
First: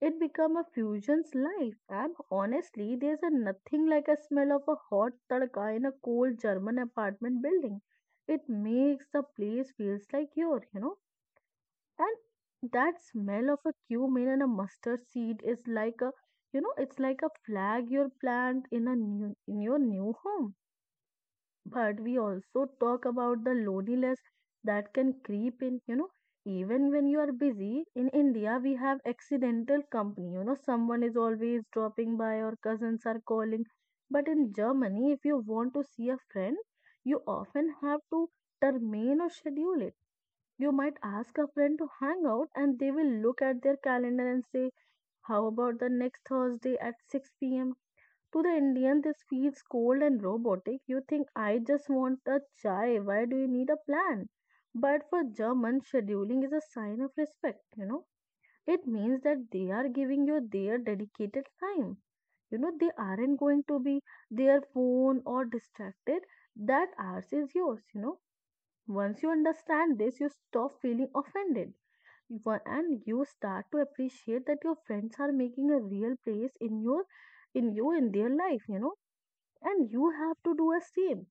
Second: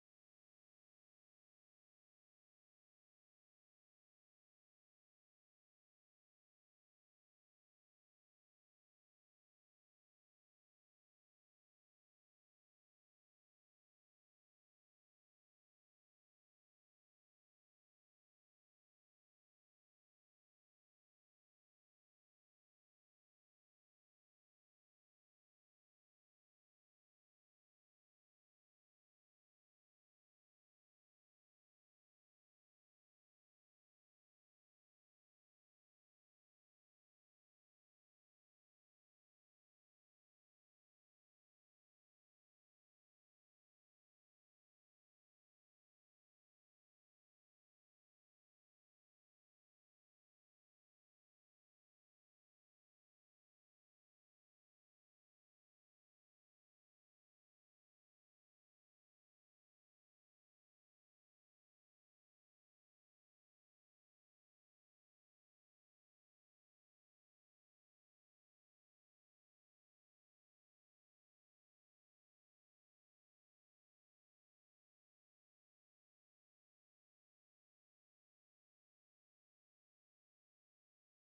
Speaker 2: It become a fusion's life, and honestly, there's a nothing like a smell of a hot tadka in a cold German apartment building. It makes the place feels like your, you know. And that smell of a cumin and a mustard seed is like a, you know, it's like a flag you plant in a new in your new home. But we also talk about the loneliness that can creep in, you know, even when you are busy. In India we have accidental company, you know, someone is always dropping by or cousins are calling. But in Germany, if you want to see a friend you often have to determine or schedule it. You might ask a friend to hang out and they will look at their calendar and say, how about the next Thursday at 6 p.m? To the Indian, this feels cold and robotic. You think, I just want a chai. Why do you need a plan? But for German, scheduling is a sign of respect, you know. It means that they are giving you their dedicated time. You know, they aren't going to be their phone or distracted. That ours is yours, you know. Once you understand this, you stop feeling offended. And you start to appreciate that your friends are making a real place in your in their life, you know. And you have to do a same.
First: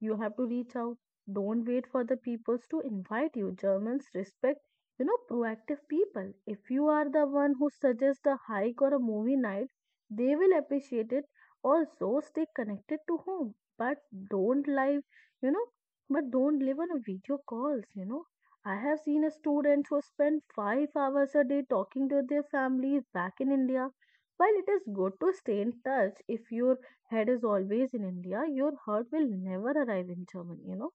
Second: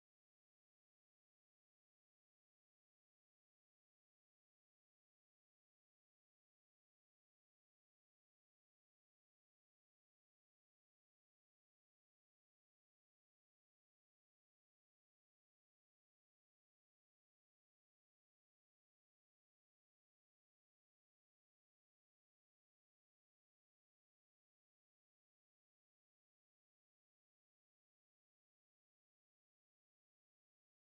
Speaker 2: You have to reach out. Don't wait for the peoples to invite you. Germans respect, you know, proactive people. If you are the one who suggests a hike or a movie night, they will appreciate it. Also, stay connected to home, but don't live, you know, but don't live on a video calls, you know. I have seen a student who spent 5 hours a day talking to their family back in India. While it is good to stay in touch, if your head is always in India, your heart will never arrive in Germany. You know,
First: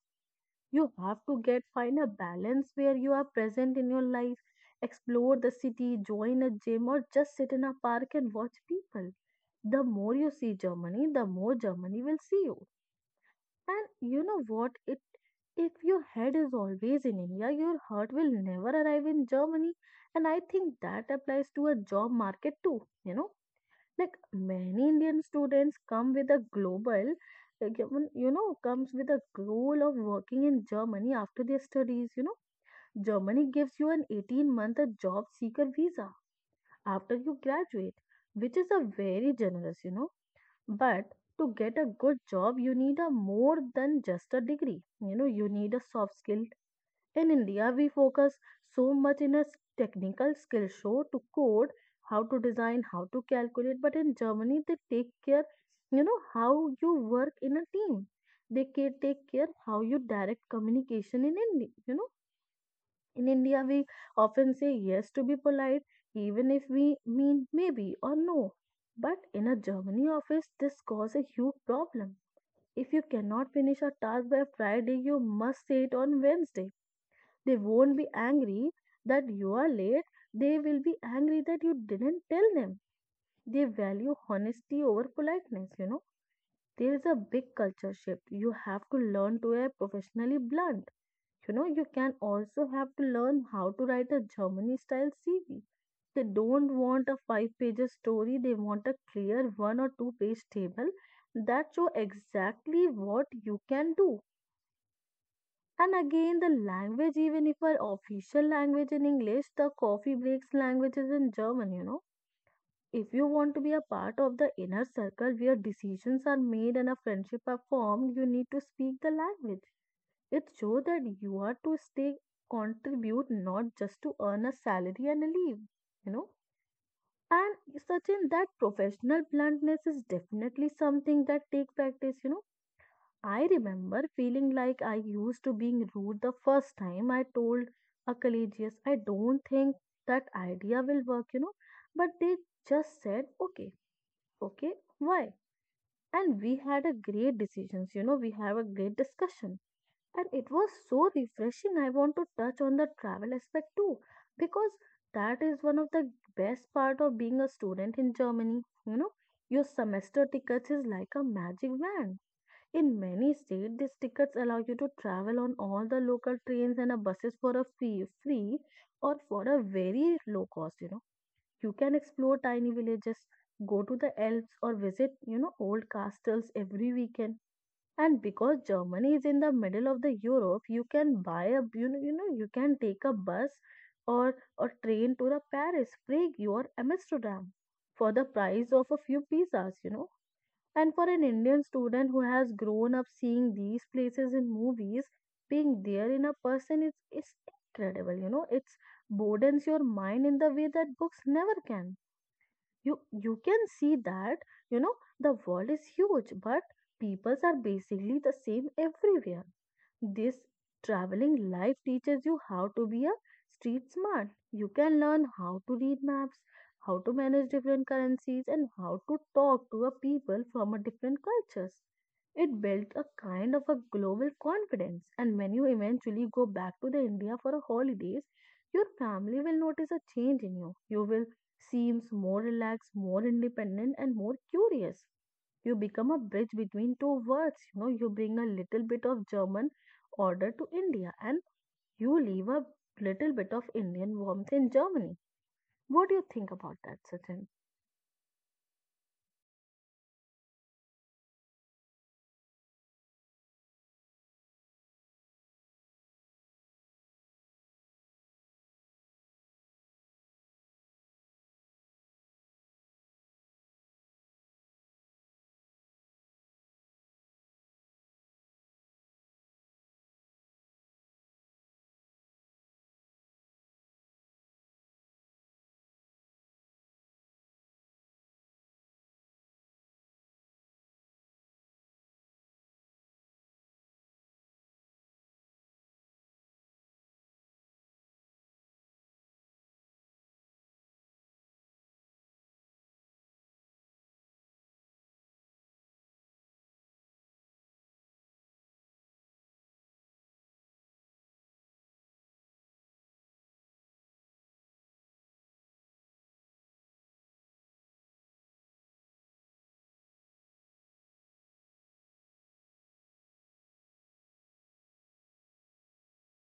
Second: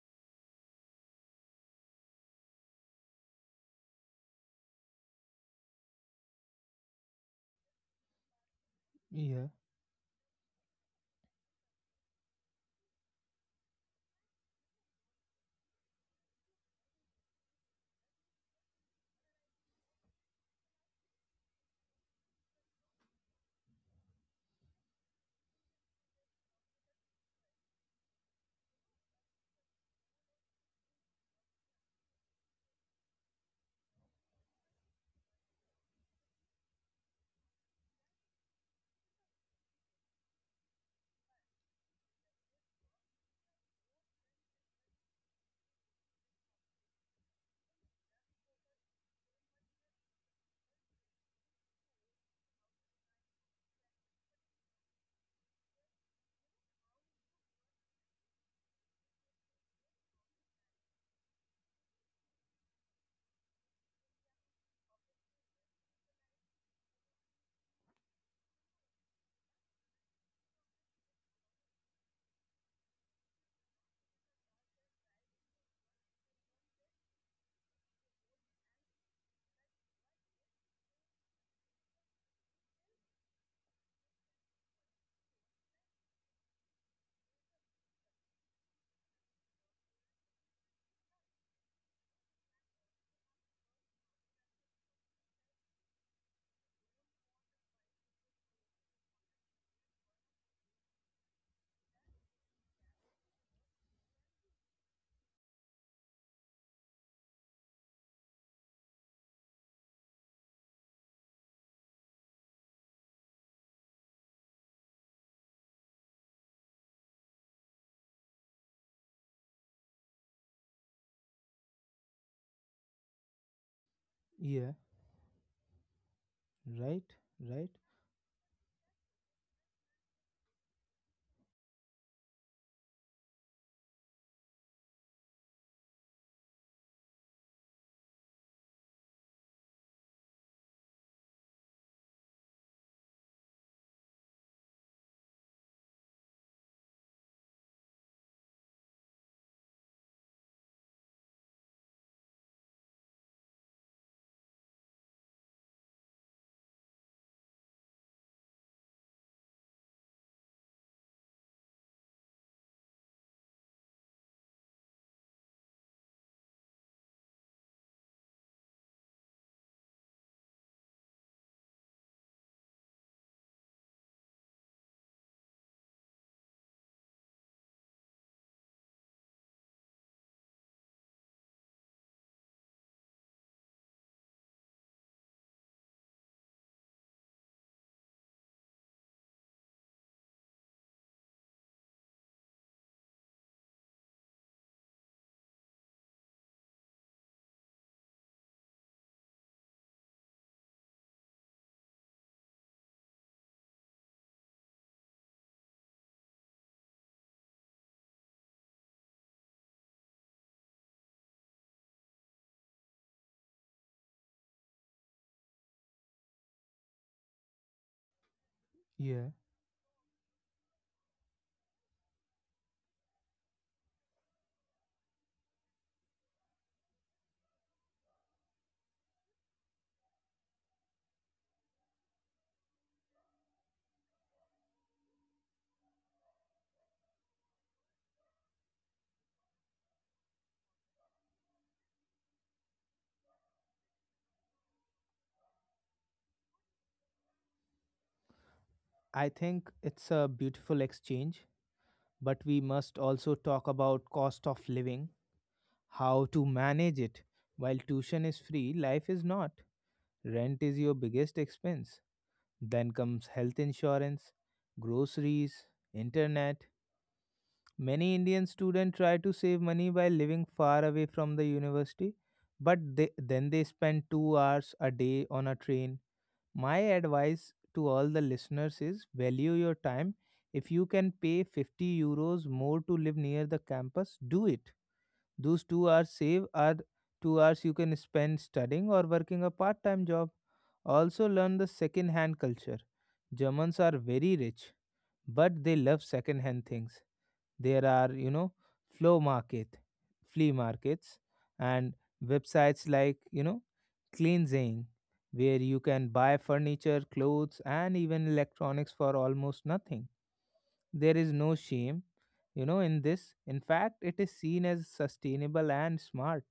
Speaker 2: you have to get find a balance where you are present in your life, explore the city, join a gym, or just sit in a park and watch people.
Speaker 1: yeah,
Speaker 2: The more you see Germany, the more Germany will see you. And you know what? It if your head is always in India, your heart will never arrive in Germany. And I think that applies to a job market too. You know, like many Indian students come with a global, like, even, you know, comes with a goal of working in Germany after their studies. You know, Germany gives you an 18 month a job seeker visa after you graduate, which is a very generous, you know. But to get a good job, you need a more than just a degree. You know, you need a soft skill. In India, we focus so much in a technical skill show to code, how to design, how to calculate. But in Germany, they take care, you know, how you work in a team. They take care how you direct communication in India. You know, in India, we often say yes to be polite, even if we mean maybe or no. But in a Germany office, this causes a huge problem. If you cannot finish a task by Friday, you must say it on Wednesday. They won't be angry that you are late. They will be angry that you didn't tell them. They value honesty over politeness, you know. There is a big culture shift. You have to learn to be professionally blunt. You know, you can also have to learn how to write a Germany style CV. They don't want a five pages story, they want a clear one or two-page table that show exactly what you can do. And again, the language, even if our official language in English, the coffee breaks language is in German, you know. If you want to be a part of the inner circle where decisions are made and a friendship are formed, you need to speak the language. It shows that you are to stay, contribute, not just to earn a
Speaker 1: yeah.
Speaker 2: salary and a leave, you know.
Speaker 1: Right,
Speaker 2: And
Speaker 1: right.
Speaker 2: such in that professional bluntness is definitely something that take practice. I remember feeling like I used to being rude the first time I told a collegius, I don't think that idea will work. But they just said, okay, okay, why? And we had a great decisions, we have a great discussion. And it was so refreshing. I want to touch on the travel aspect too, because that is one of the best part of being a student in Germany, you know. Your semester tickets is like a magic wand in many states, these tickets allow you to travel on all the local trains and buses for a fee, free or for a very low cost, you know. You can explore tiny villages, go to the Alps or visit, old castles every weekend. And because Germany is in the middle of the Europe, you can buy a, you know, you know, you can take a bus or a train to the Paris, Prague or Amsterdam for the price of a few pizzas. And for an Indian student who has grown up seeing these places in movies, being there in a person is incredible. It's broadens your mind in the way that books never can. You can see that, you know, the world is huge, but peoples are basically the same everywhere. This traveling life teaches you how to be a street smart. You can learn how to read maps, how to manage different currencies, and how to
Speaker 1: Yeah.
Speaker 2: talk to a people from a different cultures. It built a kind of a global confidence, and when you eventually go back to the India for a holidays, your family will notice a change in you. You will seems more relaxed, more independent, and more curious. You become a bridge between two worlds, you bring a little bit of German order to India and you leave a little bit of Indian warmth in Germany. What do you think about that, Sachin?
Speaker 1: I think it's a beautiful exchange, but we must also talk about cost of living, how to manage it. While tuition is free, life is not. Rent is your biggest expense. Then comes health insurance, groceries, internet. Many Indian students try to save money by living far away from the university, but then they spend 2 hours a day on a train. My advice to all the listeners is value your time. If you can pay €50 more to live near the campus, do it. Those 2 hours saved are 2 hours you can spend studying or working a part time job. Also, learn the second hand culture. Germans are very rich, but they love second hand things. There are, you know, flow market, flea markets, and websites like, you know, Cleansing, where you can buy furniture, clothes, and even electronics for almost nothing. There is no shame, you know, in this. In fact, it is seen as sustainable and smart.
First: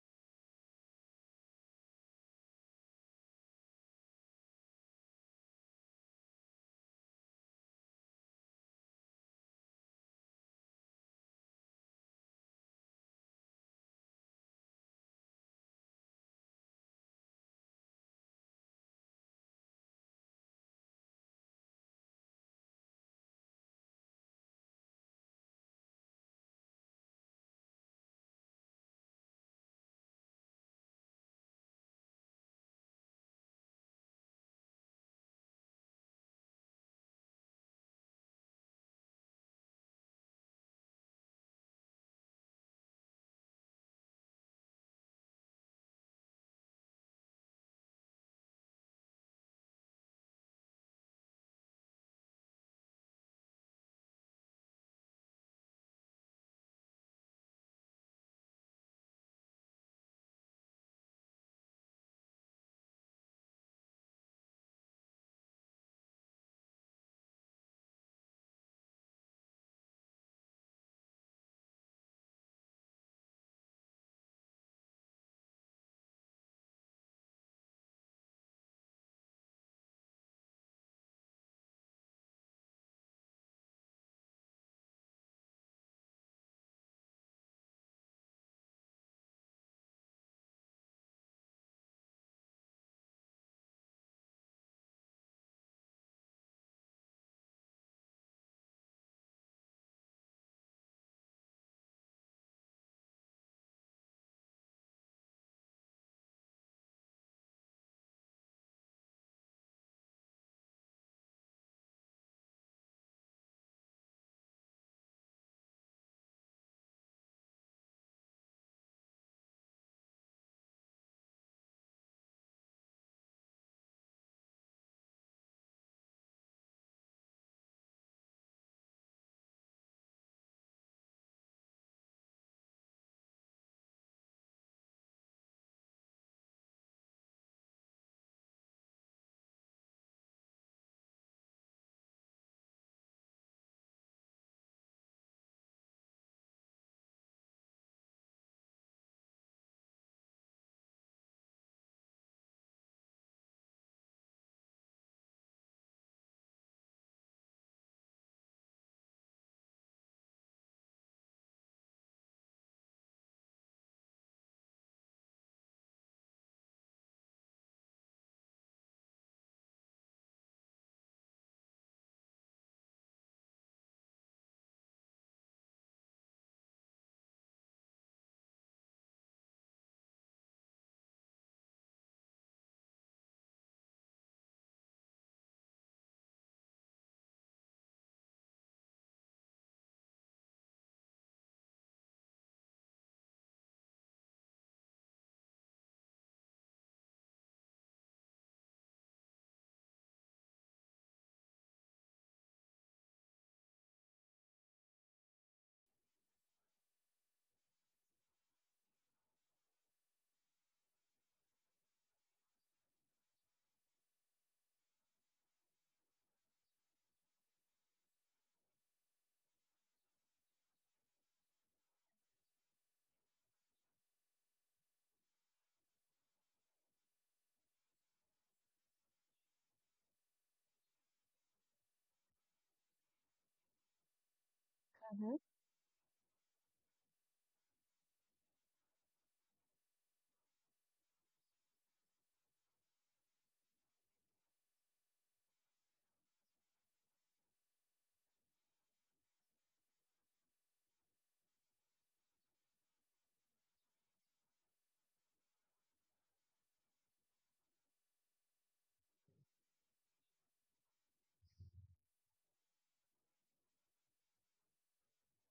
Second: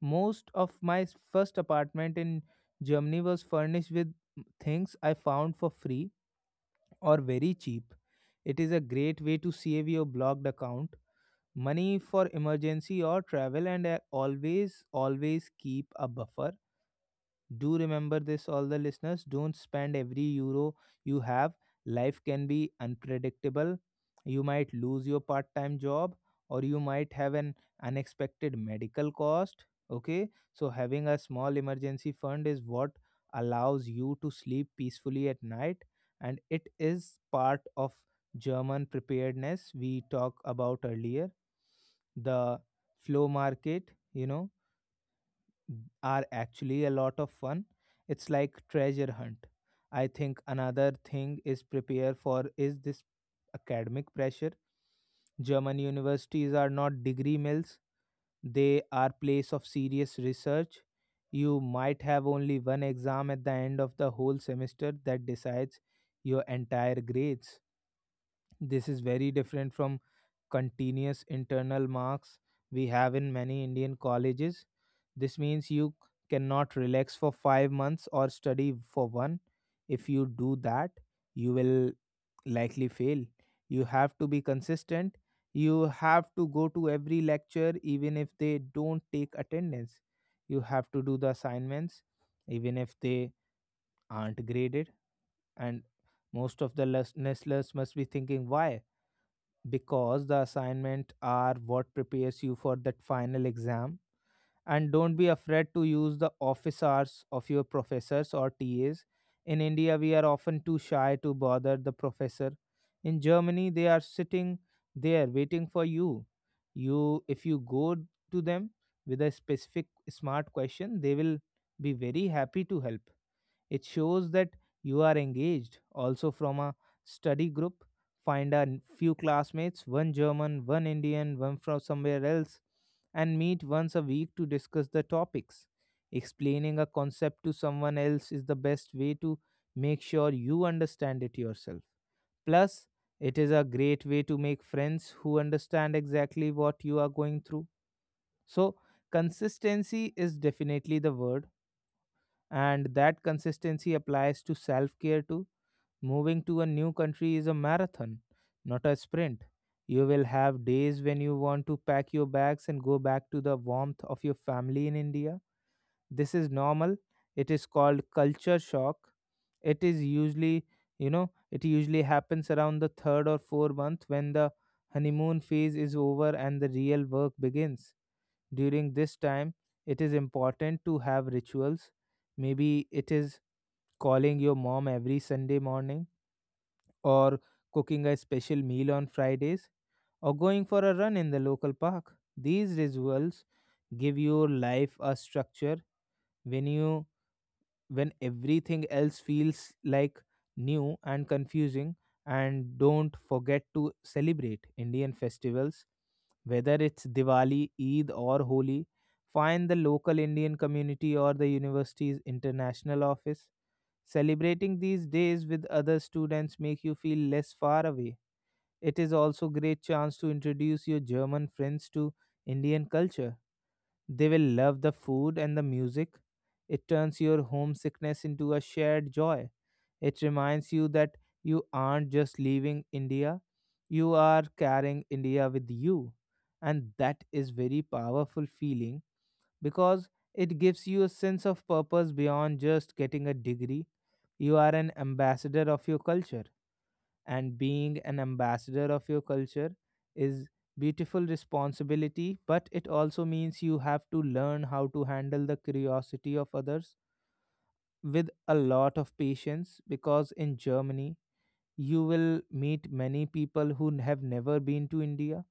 Speaker 1: Most of my first apartment in Germany was furnished with things I found for free or very cheap. It is a great way to save your blocked account, money for emergency or travel, and always, always keep a buffer. Do remember this, all the listeners. Don't spend every euro you have. Life can be unpredictable. You might lose your part time job or you might have an unexpected medical cost. Okay, so having a small emergency fund is what allows you to sleep peacefully at night, and it is part of German preparedness we talked about earlier. The flow market are actually a lot of fun. It's like treasure hunt. I think another thing is prepare for is this academic pressure. German universities are not degree mills, they are place of serious research. You might have only one exam at the end of the whole semester that decides your entire grades. This is very different from continuous internal marks we have in many Indian colleges. This means you cannot relax for 5 months or study for one. If you do that, you will likely fail. You have to be consistent. You have to go to every lecture, even if they don't take attendance. You have to do the assignments, even if they aren't graded. And most of the listeners must be thinking, why? Because the assignment are what prepares you for that final exam, and don't be afraid to use the office hours of your professors or TAs. In India, we are often too shy to bother the professor. In Germany, they are sitting there waiting for you. You, if you go to them with a specific smart question, they will be very happy to help. It shows that you are engaged. Also, from a study group, find a few classmates one German, one Indian, one from somewhere else and meet once a week to discuss the topics. Explaining a concept to someone else is the best way to make sure you understand it yourself. Plus, it is a great way to make friends who understand exactly what you are going through. So, consistency is definitely the word, and that consistency applies to self care too. Moving to a new country is a marathon, not a sprint. You will have days when you want to pack your bags and go back to the warmth of your family in India. This is normal. It is called culture shock. It is usually, you know, it usually happens around the third or fourth month when the honeymoon phase is over and the real work begins. During this time, it is important to have rituals. Maybe it is calling your mom every Sunday morning or cooking a special meal on Fridays, or going for a run in the local park. These rituals give your life a structure when you when everything else feels like new and confusing. And don't forget to celebrate Indian festivals, whether it's Diwali, Eid or Holi. Find the local Indian community or the university's international office. Celebrating these days with other students make you feel less far away. It is also great chance to introduce your German friends to Indian culture. They will love the food and the music. It turns your homesickness into a shared joy. It reminds you that you aren't just leaving India, you are carrying
Speaker 2: Mm-hmm.
Speaker 1: India with you. And that is very powerful feeling because it gives you a sense of purpose beyond just getting a degree. You are an ambassador of your culture, and being an ambassador of your culture is beautiful responsibility, but it also means you have to learn how to handle the curiosity of others with a lot of patience, because in Germany you will meet many people who have never been to India.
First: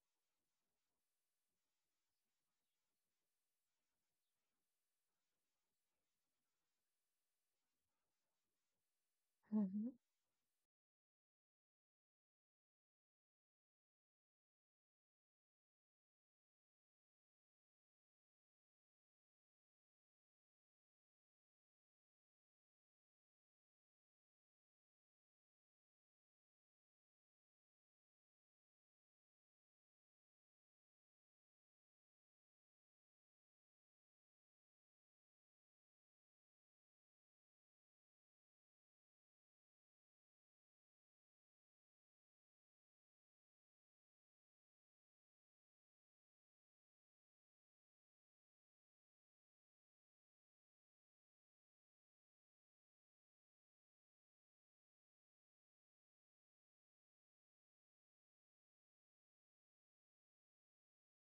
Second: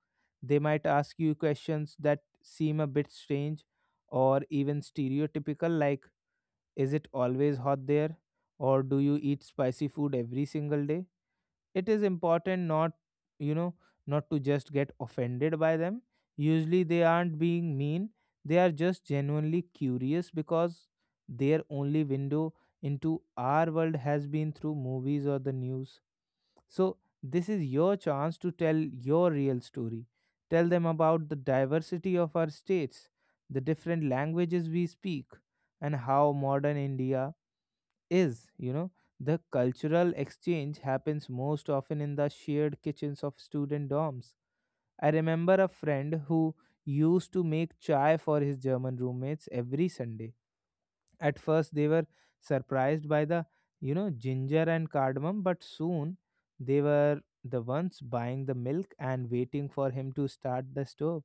Speaker 1: They might ask you questions that seem a bit strange or even stereotypical, like, is it always hot there, or do you eat spicy
Speaker 2: Hmm.
Speaker 1: food every single day? It is important not you know not to just get offended by them. Usually they aren't being mean, they are just genuinely curious, because their only window into our world has been through movies or the news. So this is your chance to tell your real story. Tell them about the diversity of our states, the different languages we speak, and how modern India is, you know The cultural exchange happens most often in the shared kitchens of student dorms. I remember a friend who used to make chai for his German roommates every Sunday. At first they were surprised by the, you know, ginger and cardamom, but soon they were the ones buying the milk and waiting for him to start the stove.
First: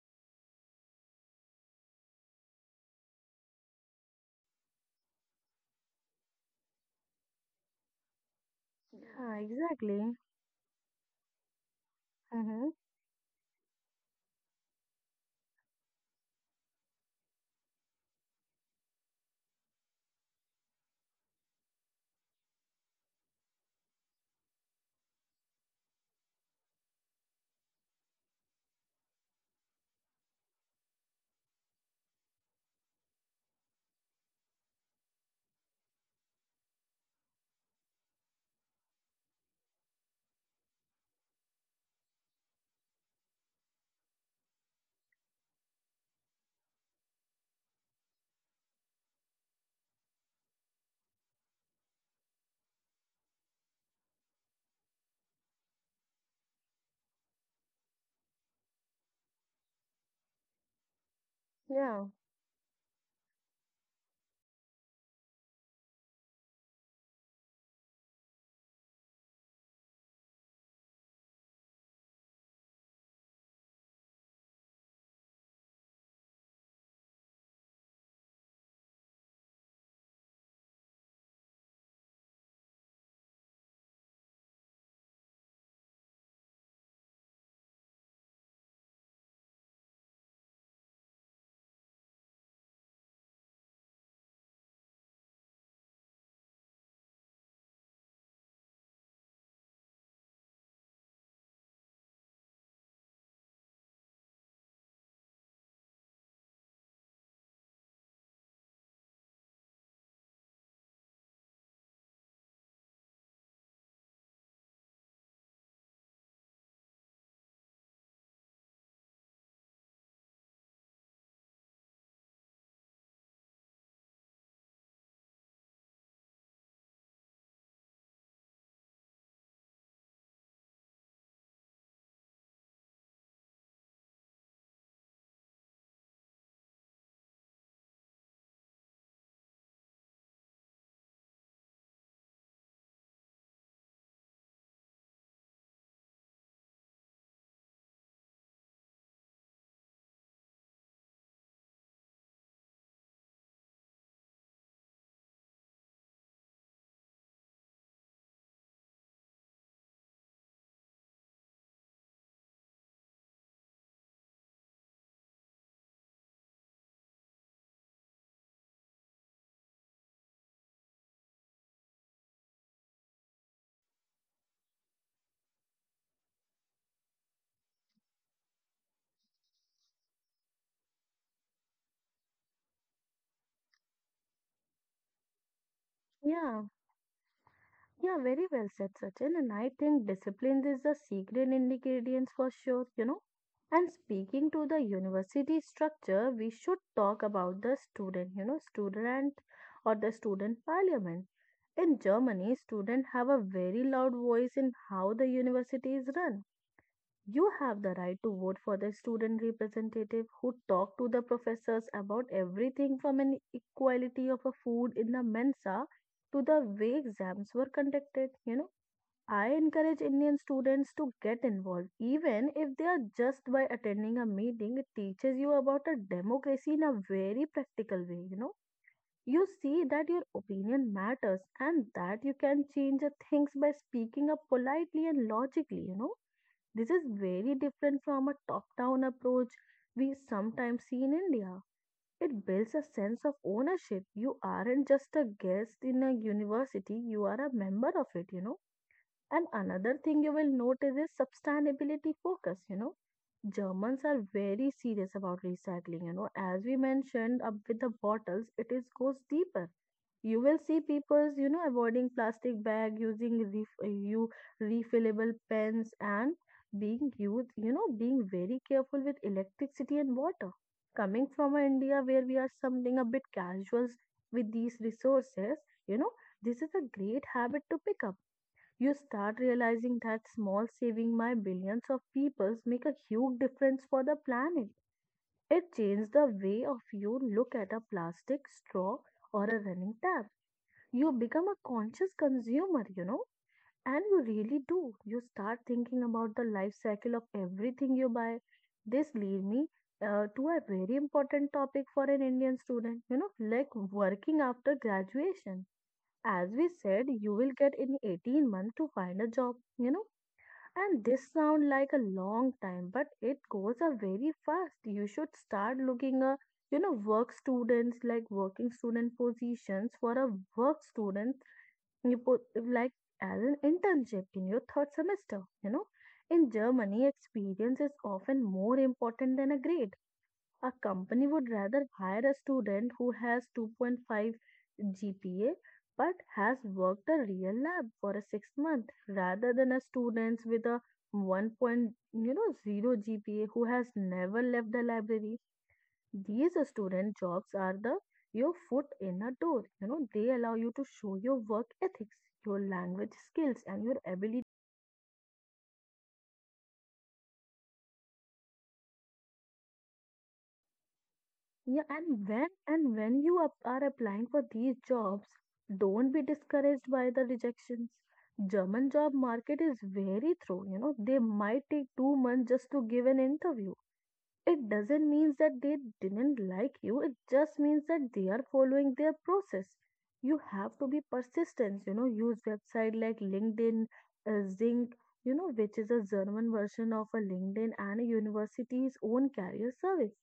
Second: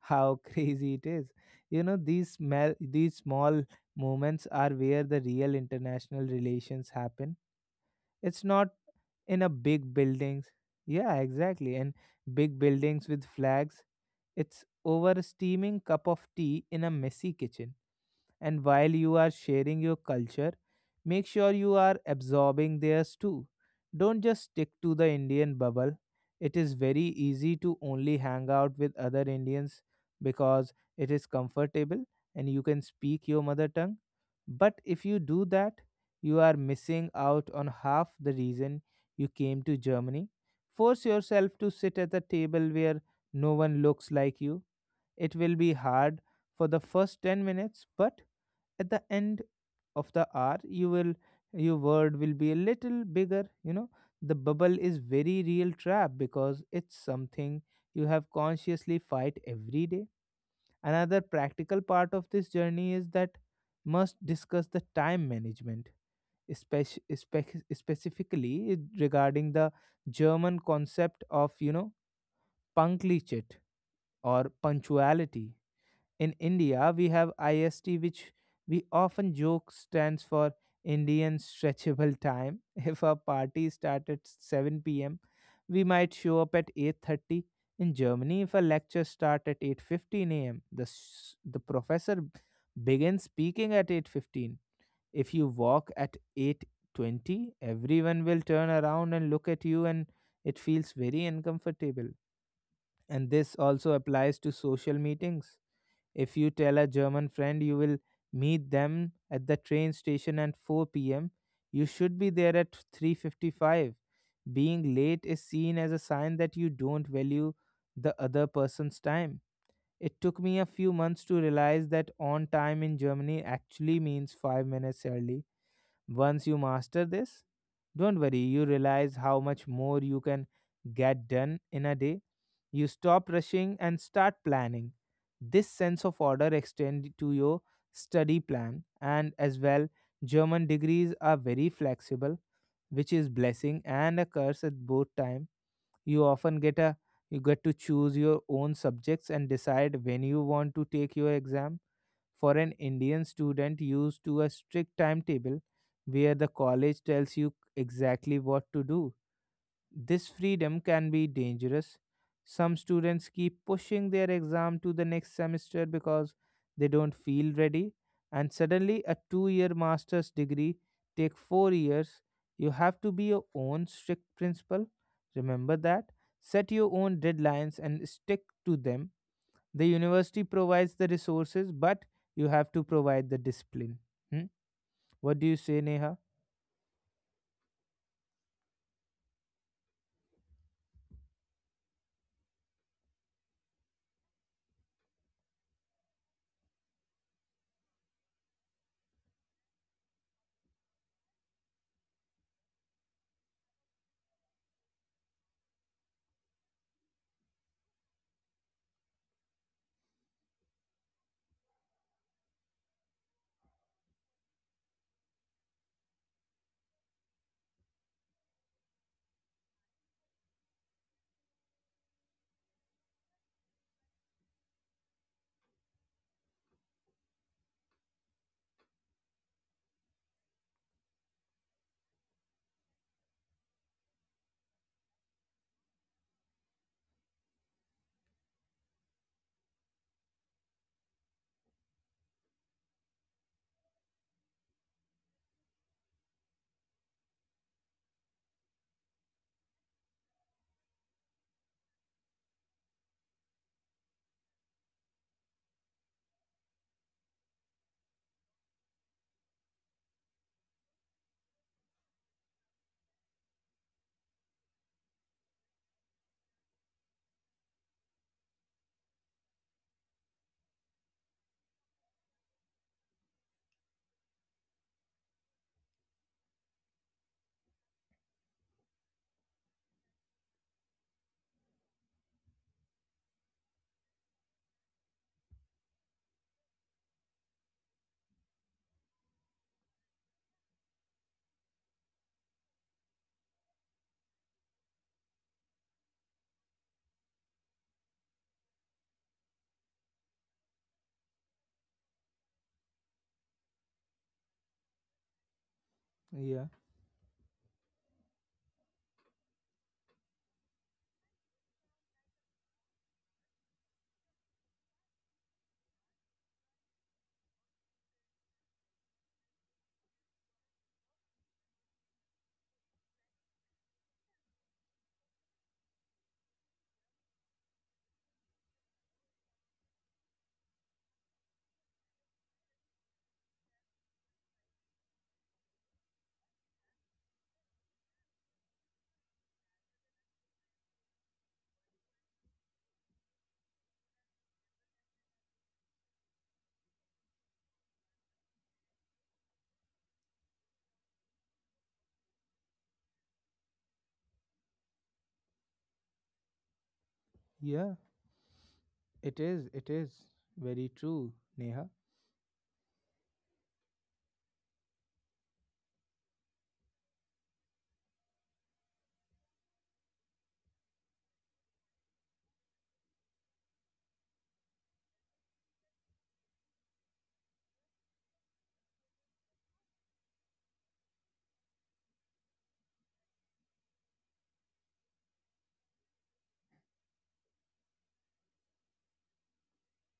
Speaker 1: How [LAUGHS] crazy it is, you know These small moments are where the real international relations happen. It's not
Speaker 2: Yeah,
Speaker 1: in a big
Speaker 2: exactly.
Speaker 1: buildings. Yeah, exactly. And big
Speaker 2: Mm-hmm.
Speaker 1: buildings with flags. It's over a steaming cup of tea in a messy kitchen. And while you are sharing your culture, make sure you are absorbing theirs too. Don't just stick to the Indian bubble. It is very easy to only hang out with other Indians, because it is comfortable and you can speak your mother tongue. But if you do that, you are missing out on half the reason you came to Germany. Force yourself to sit at the table where no one looks like you. It will be hard for the first 10 minutes, but at the end of the hour, your word will be a little bigger. The bubble is very real trap because it's something you have consciously fight every day. Another practical
Speaker 2: Yeah.
Speaker 1: part of this journey is that must discuss the time management specifically regarding the German concept of Punktlichkeit, or punctuality. In India, we have IST, which we often joke stands for Indian Stretchable Time. [LAUGHS] If a party starts at 7 p.m., we might show up at 8:30. In Germany, if a lecture starts at 8:15 a.m., the professor begins speaking at 8:15. If you walk at 8:20, everyone will turn around and look at you, and it feels very uncomfortable. And this also applies to social meetings. If you tell a German friend you will meet them at the train station at 4 p.m., you should be there at 3:55. Being late is seen as a sign that you don't value the other person's time. It took me a few months to realize that on time in Germany actually means 5 minutes early. Once you master this, don't worry, you realize how much more you can get done in a day. You stop rushing and start planning. This sense of order extends to your study plan and as well. German degrees are very flexible, which is blessing and a curse at both time. You often get a you get to choose your own subjects and decide when you want to take your exam. For an Indian student used to a strict timetable where the college tells you exactly what to do, this freedom can be dangerous. Some students keep pushing their exam to the next semester because they don't feel ready, and suddenly a 2 year master's degree take 4 years. You have to be your own strict principal. Remember that. Set your own deadlines and stick to them. The university provides the resources, but you have to provide the discipline. Hmm? What do you say, Neha?
Speaker 2: Yeah, yeah, very well said, Sachin. And I think discipline is the secret ingredient for sure. And speaking to the university structure, we should talk about the student, you know, student or the student parliament. In Germany, students have a very loud voice in how the university is run. You have the right to vote for the student representative who talk to the professors about everything from an equality of a food in the Mensa to the way exams were conducted. I encourage Indian students to get involved, even if they are just by attending a meeting. It teaches you about a democracy in a very practical way. You see that your opinion matters and that you can change the things by speaking up politely and logically. This is very different from a top down approach we sometimes see in India. It builds a sense of ownership. You aren't just a guest in a university, you are a member of it. And another thing you will notice is sustainability focus. Germans are very serious about recycling. As we mentioned up with the bottles, it is goes deeper. You will see people's, avoiding plastic bag, using ref- you refillable pens, and being used, being very careful with electricity and water. Coming from a India where we are something a bit casual with these resources you know this is a great habit to pick up. You start realizing that small saving by billions of peoples make a huge difference for the planet. It changed the way of you look at a plastic straw or a running tap. You become a conscious consumer, and you really do. You start thinking about the life cycle of everything you buy. This lead me to a very important topic for an Indian student, like working after graduation. As
Speaker 1: Yeah,
Speaker 2: we said, you will get in 18 months to find a job. And this sound like a long time, but it goes a very fast. You should start looking a, work students like working student positions for a work student you put like as an internship in your third semester. In Germany, experience is often more important than a grade. A company would rather hire a student who has 2.5 GPA but has worked a real lab for a 6 month rather than a student with a 1. Point, 0 GPA who has never left the library. These student jobs are the your foot in a door. They allow you to show your work ethics, your language skills, and your ability.
Speaker 1: yeah, it is very true,
Speaker 2: Yeah,
Speaker 1: Neha.
Speaker 2: and when you are applying for these jobs, don't be discouraged by the rejections. German job market is very thorough. They might take 2 months just to give an interview. It doesn't mean that they didn't like you, it just means that they are following their process. You have to be persistent, use website like LinkedIn, Zinc, which is a German version of a LinkedIn and a university's own career service.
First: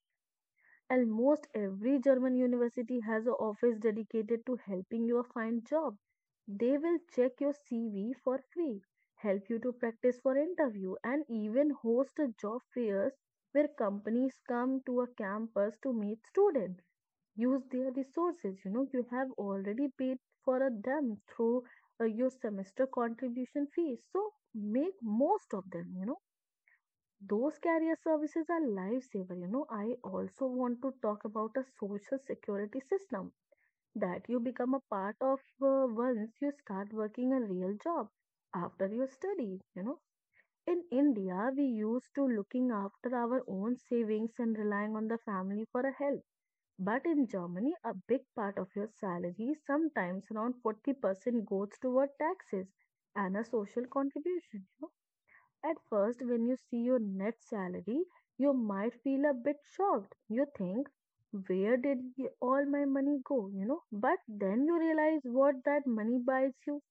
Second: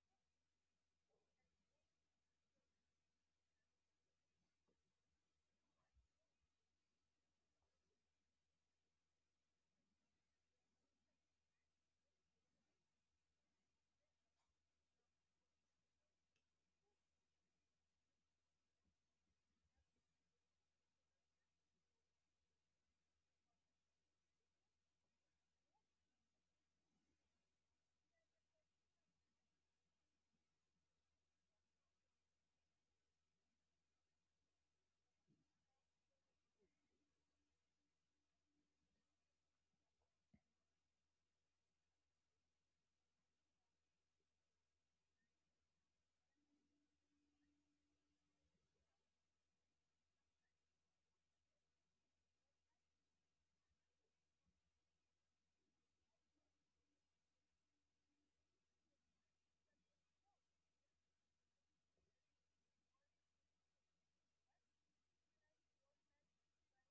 Speaker 2: Almost every German university has an office dedicated to helping you find job. They will check your CV for free, help you to practice for interview, and even host a job fairs where companies come to a campus to meet students. Use their resources. You have already paid for a them through your semester contribution fees. So make most of them. Those carrier services are lifesaver. I also want to talk about a social security system that you become a part of once you start working a real job after your study. In India, we used to looking after our own savings and relying on the family for a help. But in Germany, a big part of your salary, sometimes around 40%, goes toward taxes and a social contribution. At first, when you see your net salary, you might feel a bit shocked. You think, where did all my money go? But then you realize what that money buys you.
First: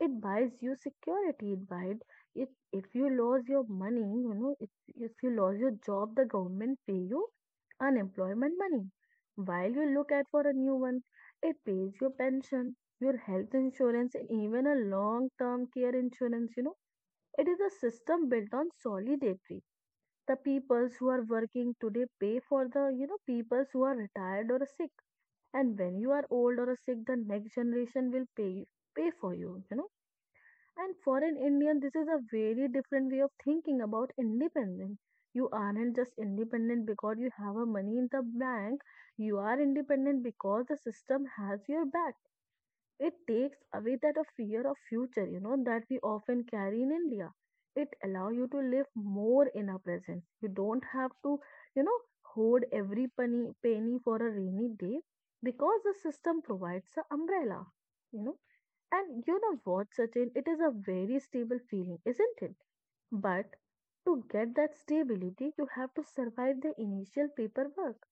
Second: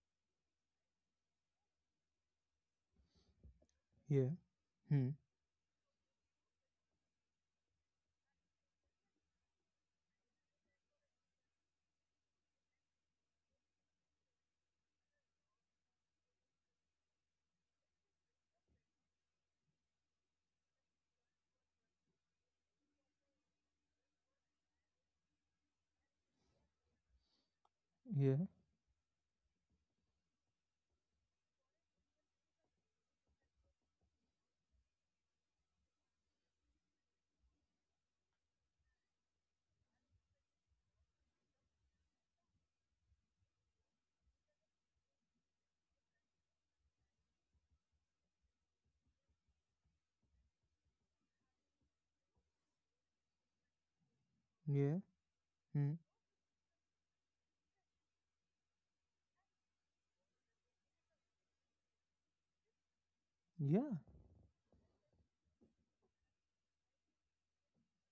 Speaker 2: It buys you security. It buys if you lose your money,
Speaker 1: Yeah,
Speaker 2: you know, if
Speaker 1: hmm,
Speaker 2: if you lose your job, the government pay you unemployment money. While you look at for a new one, it pays your pension, your health insurance, and even a long-term care insurance. It is a system built on solidarity. The peoples who are working today pay for the, peoples who are retired or sick. And when you are old or sick, the next generation will
Speaker 1: yeah,
Speaker 2: pay you, pay for you, you know. And for an Indian, this is a very different way of thinking about independence. You aren't just independent because you have a money in the bank. You are independent because the system has your back. It takes away that a fear of future, that we often carry in India. It allow you to live more in our present. You don't have to, you know, hoard every penny for a rainy
Speaker 1: yeah,
Speaker 2: day because the
Speaker 1: hmm,
Speaker 2: system provides an umbrella, you know. And you know what, Sachin, it is a very stable feeling, isn't it? But
Speaker 1: yeah,
Speaker 2: to get that stability, you have to survive the initial paperwork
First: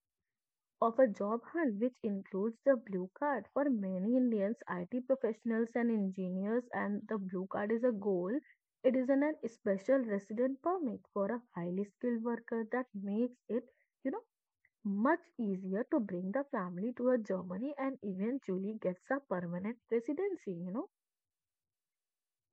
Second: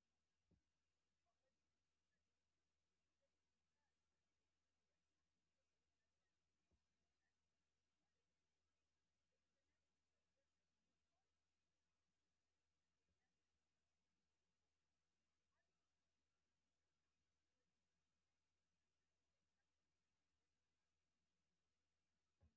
Speaker 2: of a job hunt, which includes the blue card. For many Indians, IT professionals and engineers, and the blue card is a goal. It is an special resident permit for a highly skilled worker that makes it, you know, much easier to bring the family to a Germany and eventually gets a permanent residency.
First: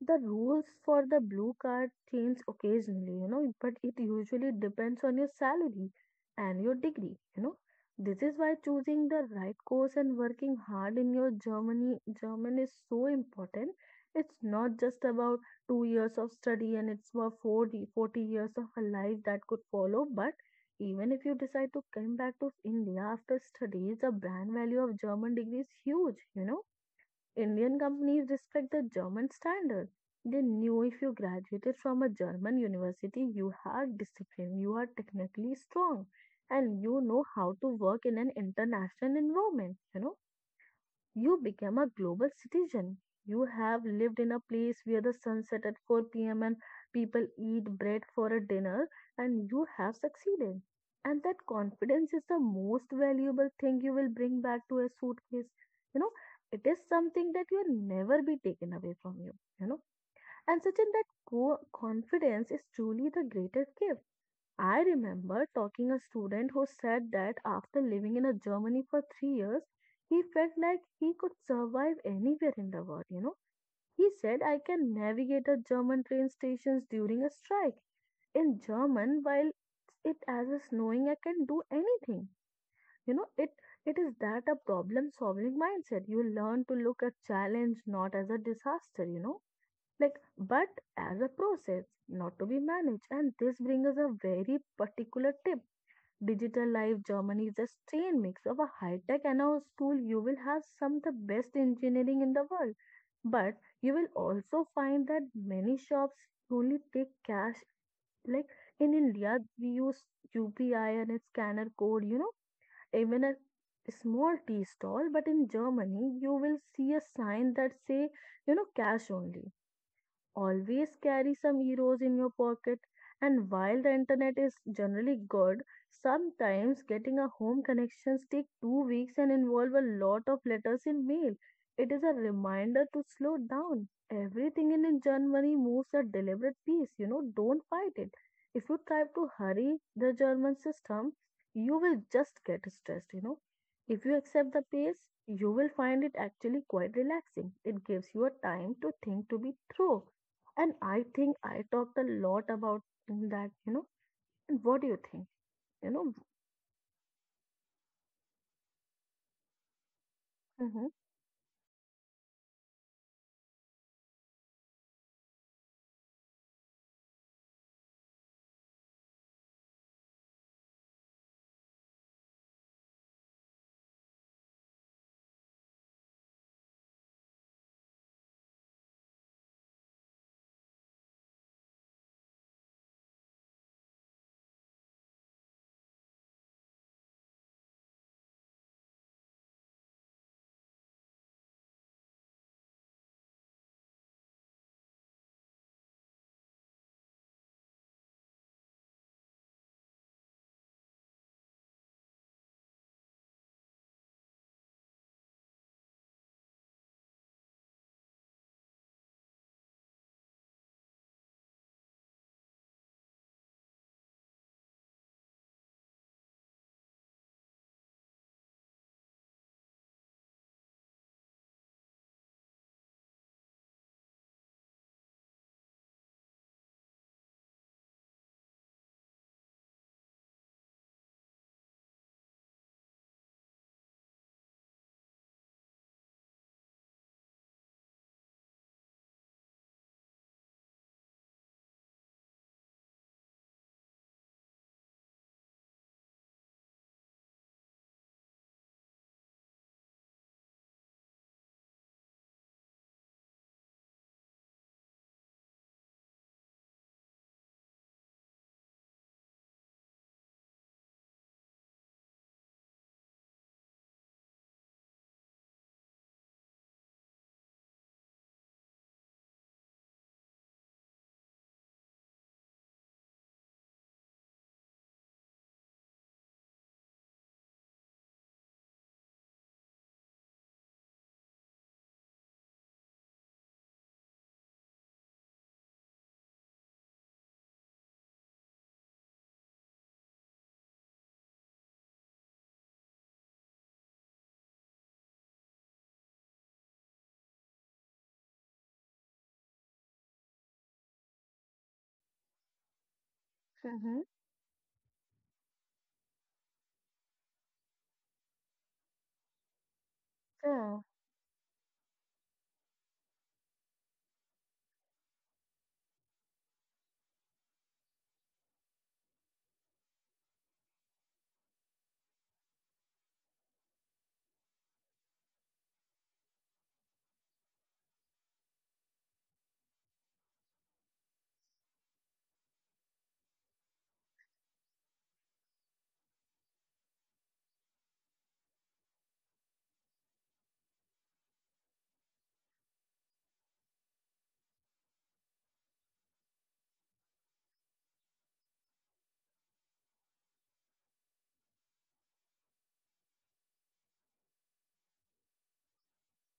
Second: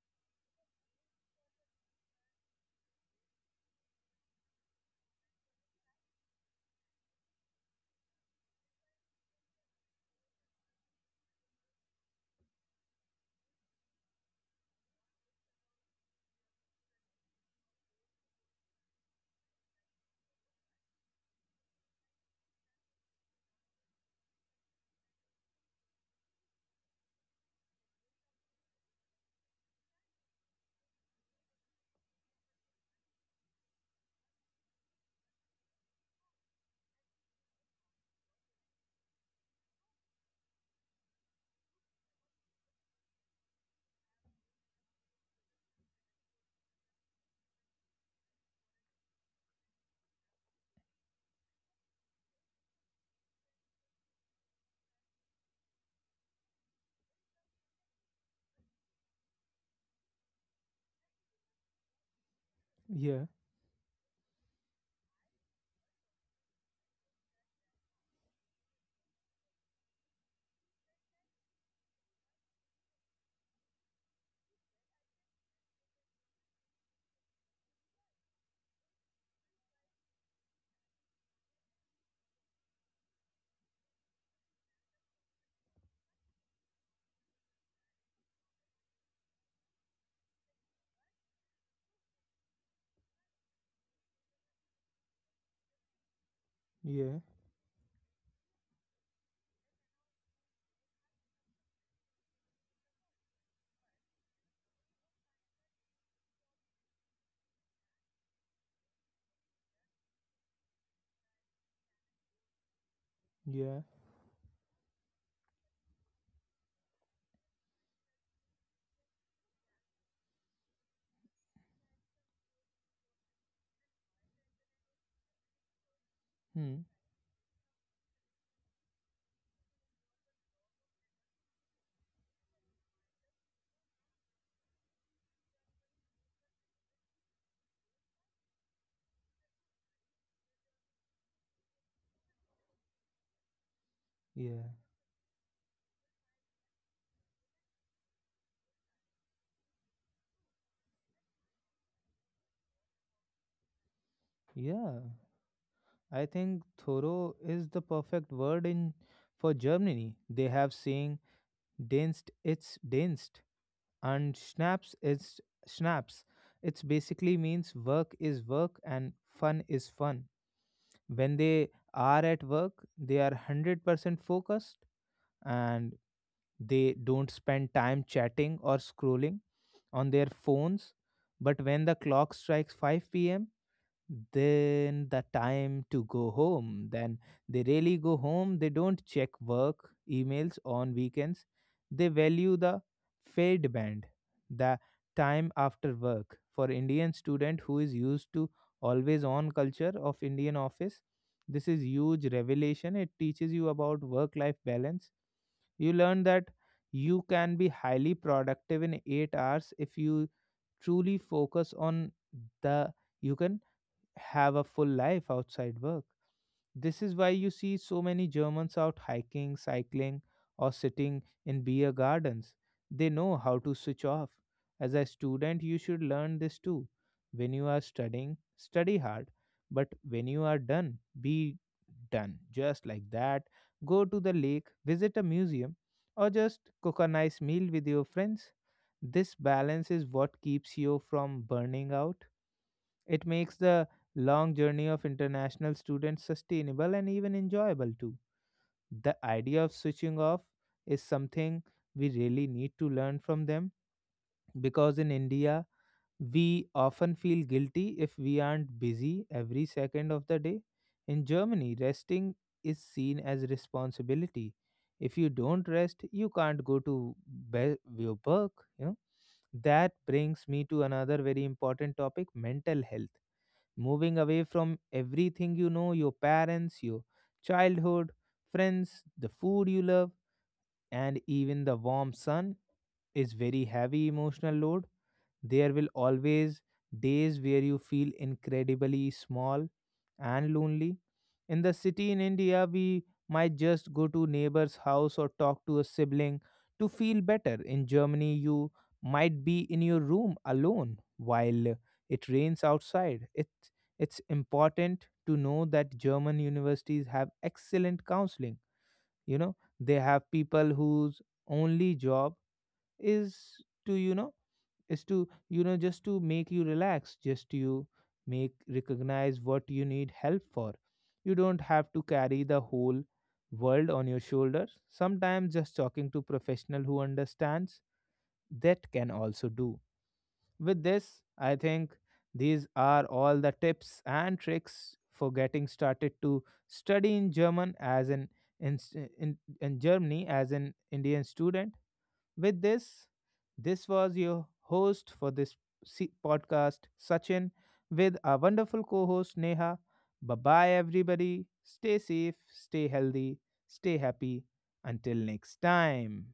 Speaker 2: The rules for the blue card change occasionally, but it usually depends on your salary and your degree. This is why choosing the right course and working hard in your German is so important. It's not just about 2 years of study and it's about forty years of a life that could follow, but even if you decide to come back to India after studies, the brand value of German degree is huge. Indian companies respect the German standard. They knew if you graduated from a German university, you are disciplined, you are technically strong, and you know how to work in an international environment, you know. You became a global citizen. You have lived in a place where the sun set at 4 p.m. and people eat bread for a dinner, and you have succeeded. And that confidence is the most valuable thing you will bring back to a suitcase. You know, it is something that will never be taken away from you. You know, and such in that confidence is truly the
Speaker 1: yeah,
Speaker 2: greatest gift. I remember talking a student who said that after living in a Germany for 3 years, he felt like he could survive anywhere in the world. He said, I can navigate a German train stations during a strike. In German, while it as is snowing, I can do anything. You know, it it is that a problem solving mindset. You learn to look at challenge not as a disaster, like but as a process, not to be managed. And this brings us a very particular tip. Digital Life
Speaker 1: yeah,
Speaker 2: Germany is a strange mix of a high tech and a school. You will have some of the best engineering in the world, but you will also find that many shops only take cash. Like in India, we use UPI and a scanner code, even a
Speaker 1: yeah,
Speaker 2: small tea stall. But in Germany, you will see a sign that say, cash only. Always carry some euros in your pocket. And while the internet is generally good, sometimes
Speaker 1: hmm,
Speaker 2: getting a home connections take 2 weeks and involve a lot of letters in mail. It is a reminder to slow down. Everything in Germany moves at deliberate pace. Don't fight it. If you try to hurry the German system, you will just get stressed. If you accept the
Speaker 1: yeah,
Speaker 2: pace, you will find it actually quite relaxing. It gives you a time to think to be through and I think I talked a lot about that. And what do you
Speaker 1: yeah.
Speaker 2: think? You know,
Speaker 1: I think thorough is the perfect word in for Germany. They have
Speaker 2: Mm-hmm.
Speaker 1: saying "denst, it's denst," and snaps is snaps. It basically means work is work and fun is fun. When they are at work, they are 100% focused, and they don't spend time chatting or scrolling on their phones. But when the clock strikes 5 p.m., then the time to go home, then they really go home. They don't check work emails on weekends. They value the fade band, the time after work. For indian student who is used to always on culture of indian office, this is huge revelation. It teaches you about work life balance. You learn that you can be highly productive in 8 hours if you truly focus on the you can have a full life outside work. This is why you see so many Germans out hiking, cycling, or sitting in beer gardens. They know how to switch off. As a student, you should learn this too. When you are studying, study hard. But when you are done, be done. Just like that. Go to the lake, visit a museum, or just cook a nice meal with your friends. This balance is what keeps you from burning out. It makes the long journey of international students sustainable and even enjoyable too. The idea of switching off is something we really need to learn from them, because in India, we often feel guilty if we aren't busy every second of the day. In Germany, resting is seen as responsibility. If you don't rest, you can't go to your work. You know? That brings me to another very important topic, mental health. Moving away from everything you know, your parents, your childhood, friends, the food you love, and even the warm sun is very heavy emotional load. There will always days where you feel incredibly small and lonely. In the city in India, we might just go to neighbor's house or talk to a sibling to feel better. In Germany, you might be in your room alone while it rains outside. It
Speaker 2: Mm-hmm.
Speaker 1: it's important to know that German universities have excellent counseling. You know, they have people
Speaker 2: Yeah.
Speaker 1: whose only job is to you know is to you know just to make you relax, just you make recognize what you need help for. You don't have to carry the whole world on your shoulders. Sometimes just talking to professional who understands that can also do. With this, I think these are all the tips and tricks for getting started to study in german as an in, in germany as an indian student. With this, this was your host for this podcast, Sachin, with our wonderful co host, Neha. Bye bye, everybody. Stay safe, stay healthy, stay happy. Until next time.